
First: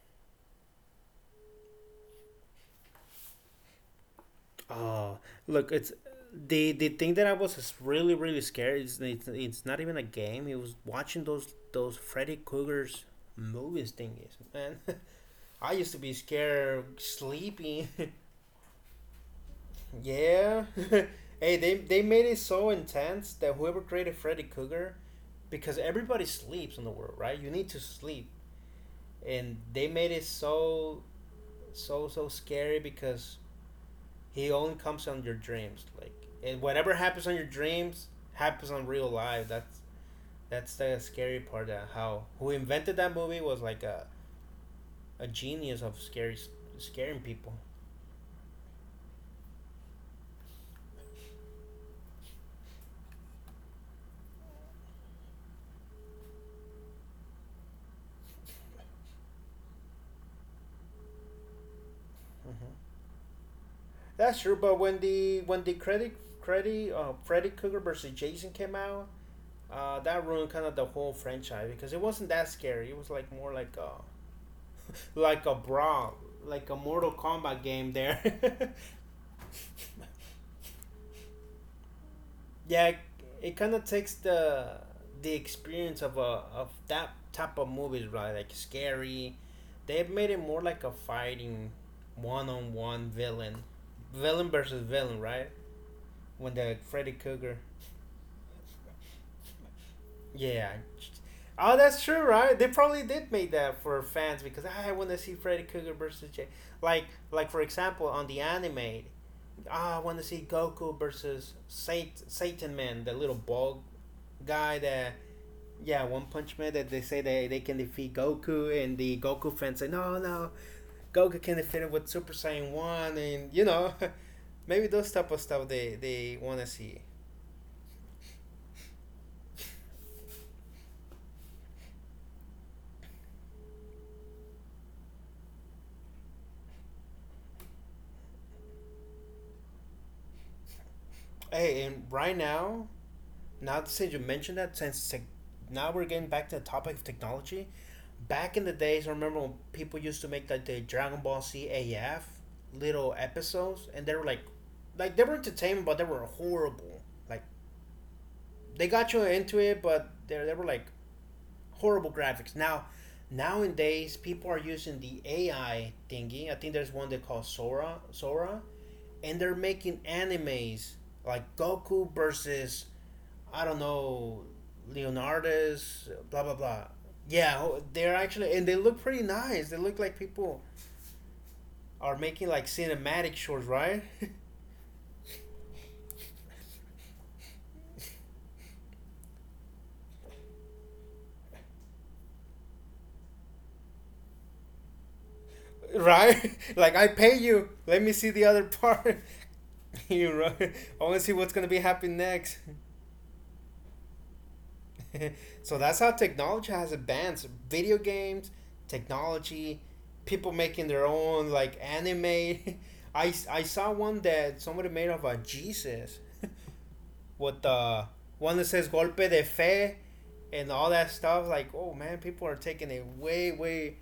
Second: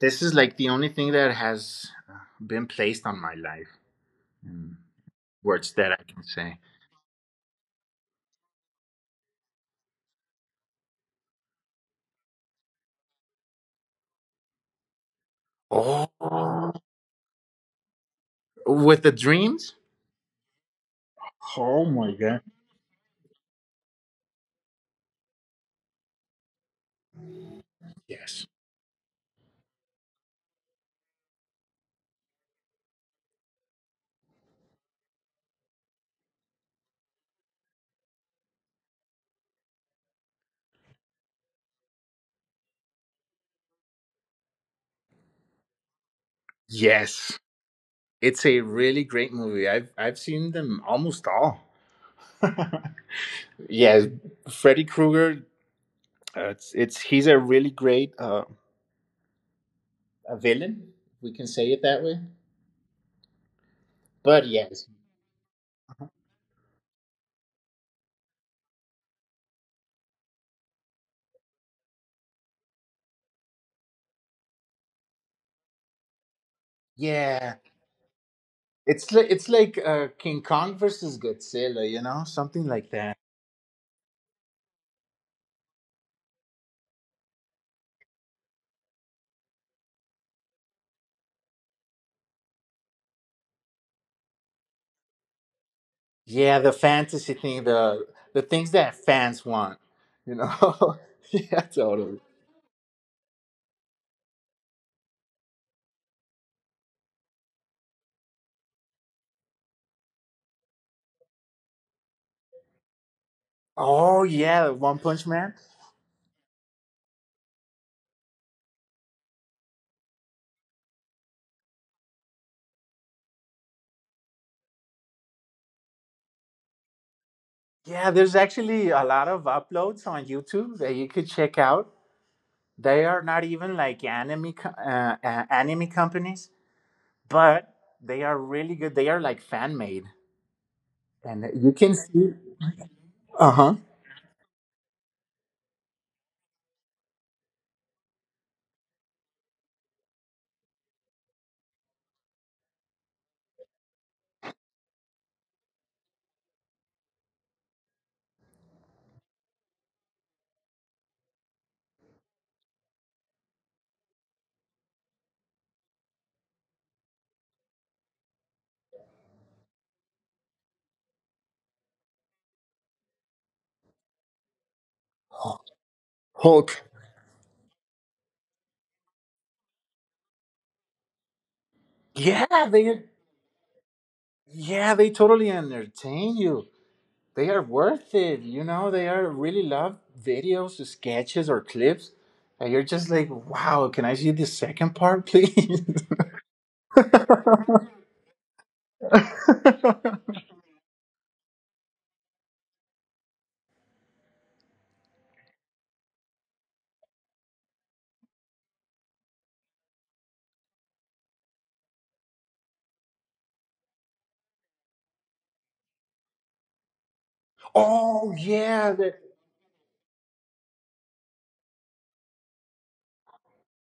this is like the only thing that has uh, been placed on my life. In
Oh,
words
look,
that
it's
I can say.
the the thing that I was really really scared. It's, it's it's not even a game. It was watching those those Freddy Krueger's movies thingies. Man, I used to be
Oh,
scared sleeping.
with the dreams.
Yeah. Hey, they
Oh
they
my
made it
god.
so intense that whoever created Freddy Krueger, because everybody sleeps in the world, right? You need to sleep,
Yes.
and they made it so so so scary because he only comes on your dreams, like, and whatever happens on your dreams happens on real life. That's that's the scary part. Of how who invented that movie was like a, a genius of scary scaring
Yes.
people.
It's a really great movie. I've I've seen them almost all. Yes, Freddy Krueger. Uh, it's it's he's a really great uh, a villain. We can say it that way.
Mm-hmm. That's
But
true. But
yes.
when the when the credit credit uh, Freddy Krueger versus Jason came out, uh, that ruined kind of the whole franchise because it wasn't that scary. It was like more like a like a brawl, like a Mortal
Yeah,
Kombat game there.
it's like it's like uh, King Kong versus Godzilla, you know, something
Yeah,
like
it,
that.
it kind of takes the the experience of a of that type of movies, right? Like scary. They've made it more like a fighting, one on one villain, villain versus villain, right? When
Yeah, the
the Freddy
fantasy
Krueger.
thing, the the things that fans want, you
Yeah.
know. Yeah,
Oh, that's
totally.
true, right? They probably did make that for fans because, "Ah, I want to see Freddy Krueger versus Jay." Like, like for example, on the anime, ah, I want to see Goku versus Sat- Satan Man, the little bald
Oh yeah,
guy
One
that.
Punch Man.
Yeah, One Punch Man that they say they, they can defeat Goku, and the Goku fans say no, no, Goku can defeat him with Super Saiyan one, and you know, maybe those type of stuff they they want to see.
Yeah, there's actually a lot of uploads on YouTube that you could check out. They are not even like anime co- uh, uh, anime companies, but they are really good. They are like fan made, and you
Hey,
can
and
see.
right now,
Uh huh.
not since you mentioned that, since tech- now we're getting back to the topic of technology. Back in the days, I remember when people used to make like the Dragon Ball Z A F little episodes, and they were like, like they were entertainment, but they were horrible. Like they got you into it, but they they were like horrible graphics. Now, nowadays, people are using the A I thingy. I think there's one they call Sora, Sora, and they're making animes like Goku versus, I don't know, Leonardo's blah blah
Hulk.
blah. Yeah, oh, they're actually, and they look pretty nice. They look like people are making like
Yeah, they.
cinematic shorts, right?
Yeah, they totally entertain you. They are worth it. You know, they are really love videos, sketches, or clips. And you're just like, wow, can I see the second part, please?
Right? Like, I pay you. Let me see the other part. You right? I want to see what's gonna be happening next. So that's how technology has advanced. Video games, technology, people making their own like anime. I, I saw one that somebody made of a Jesus with the
Oh,
one that says
yeah.
golpe
The,
de fe and all that stuff. Like, oh man, people are taking it way, way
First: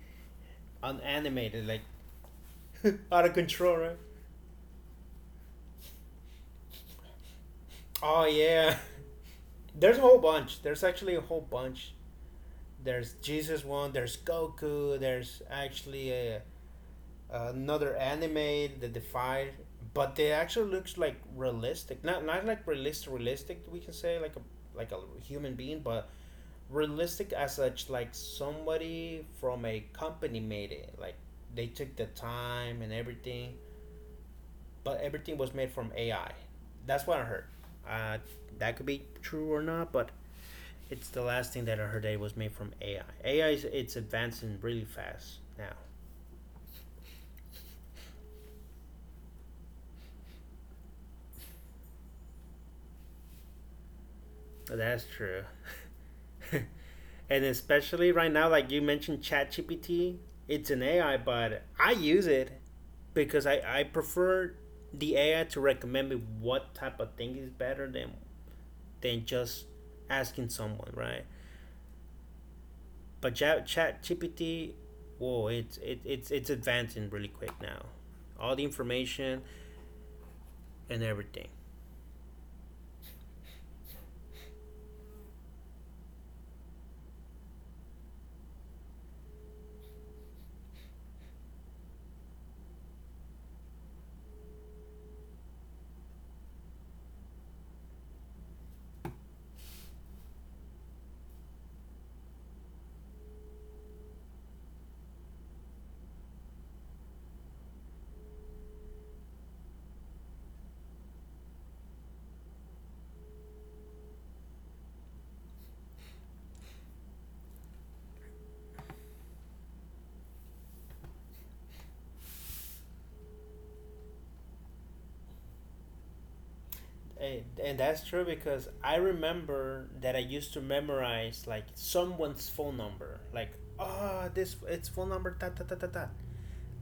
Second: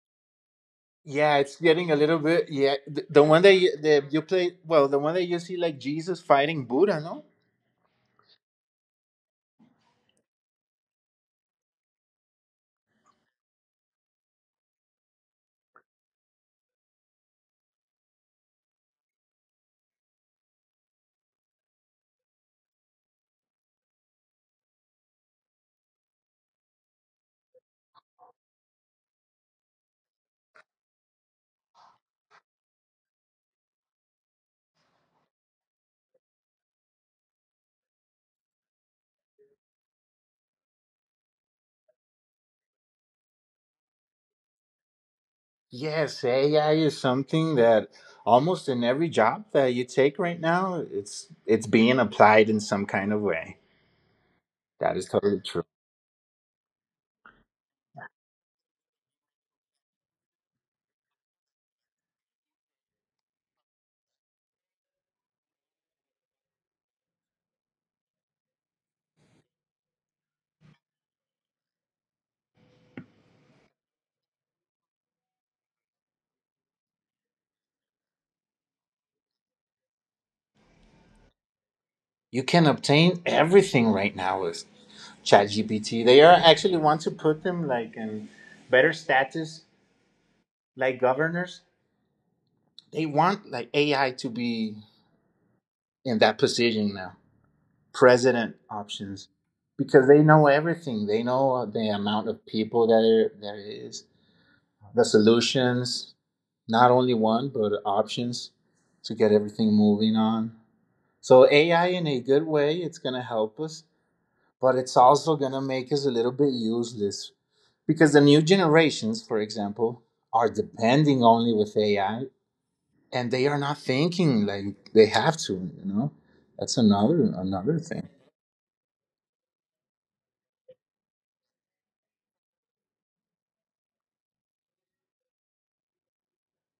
yeah, it's
unanimated, like
getting a little bit. Yeah. The, the
out of
one that
control,
you,
right?
the, you play, well, the one that you see like Jesus fighting Buddha, no?
Oh yeah. There's a whole bunch. There's actually a whole bunch. There's Jesus one, there's Goku, there's actually a another anime, The Defy, but they actually looks like realistic. Not not like realistic, realistic. We can say like a like a human being, but realistic as such. Like somebody from a company made it. Like they took the time and everything, but everything was made from A I. That's what I heard. Uh, that could be true or not, but it's the last thing that I heard, that it was made from A I. A I is it's advancing really fast now.
Yes, A I is something that almost in every job that you take right now, it's it's being applied in some kind of way. That
That's
is totally
true.
true.
And especially right now, like you mentioned ChatGPT, it's an A I, but I use it because I, I prefer the A I to recommend me what type of thing is better than than just asking someone, right? But chat ChatGPT, whoa, it's it, it's it's advancing really quick now. All the information and everything.
You can obtain everything right now with ChatGPT. They are actually want to put them like in better status, like governors. They want like A I to be in that position now, president options, because they know everything. They know the amount of people that are, there is, the solutions, not only one but options to get everything moving on. So A I in a good way, it's gonna help us, but it's also gonna make us a little bit useless because the new generations for example are depending only with A I and they are not thinking like they have to, you know. That's another
And, and
another
that's
thing.
true, because I remember that I used to memorize like someone's phone number. Like, oh, this it's phone number ta ta ta ta ta.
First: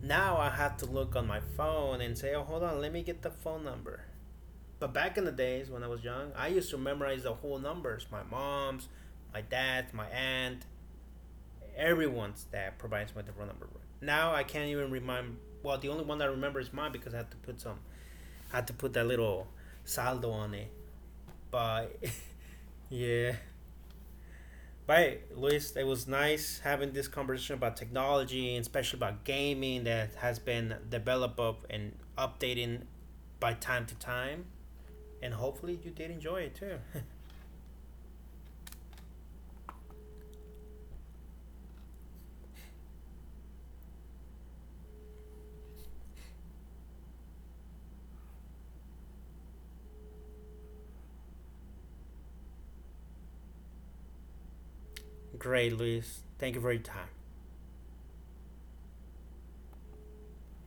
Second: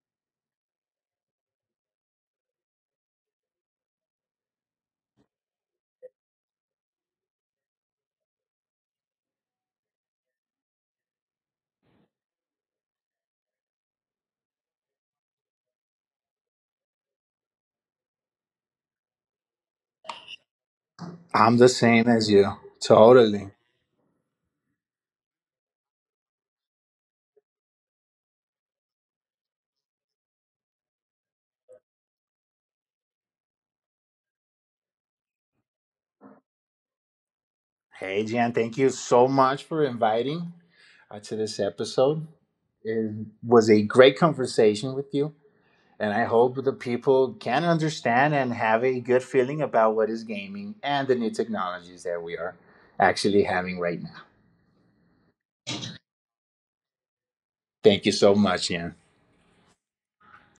Now I have to look on my phone and say, oh, hold on, let me get the phone number. But back in the days when I was young, I used to memorize the whole numbers. My mom's, my dad's, my aunt, everyone's that provides me the phone number. Now I can't even remind. Well, the only one I remember is mine because I had to put some, I had to put that little saldo on it,
I'm the
but
same as you.
yeah.
Totally.
But hey, Luis, it was nice having this conversation about technology and especially about gaming that has been developed up and updating by time to time. And hopefully you did enjoy it too.
Hey Jan, thank you so much for inviting uh, to this episode. It was a great conversation with you, and I hope the people can understand and have a good feeling about what is gaming and the new technologies that we are actually having right now.
Great, Luis. Thank you for your time.
Thank you so much Jan.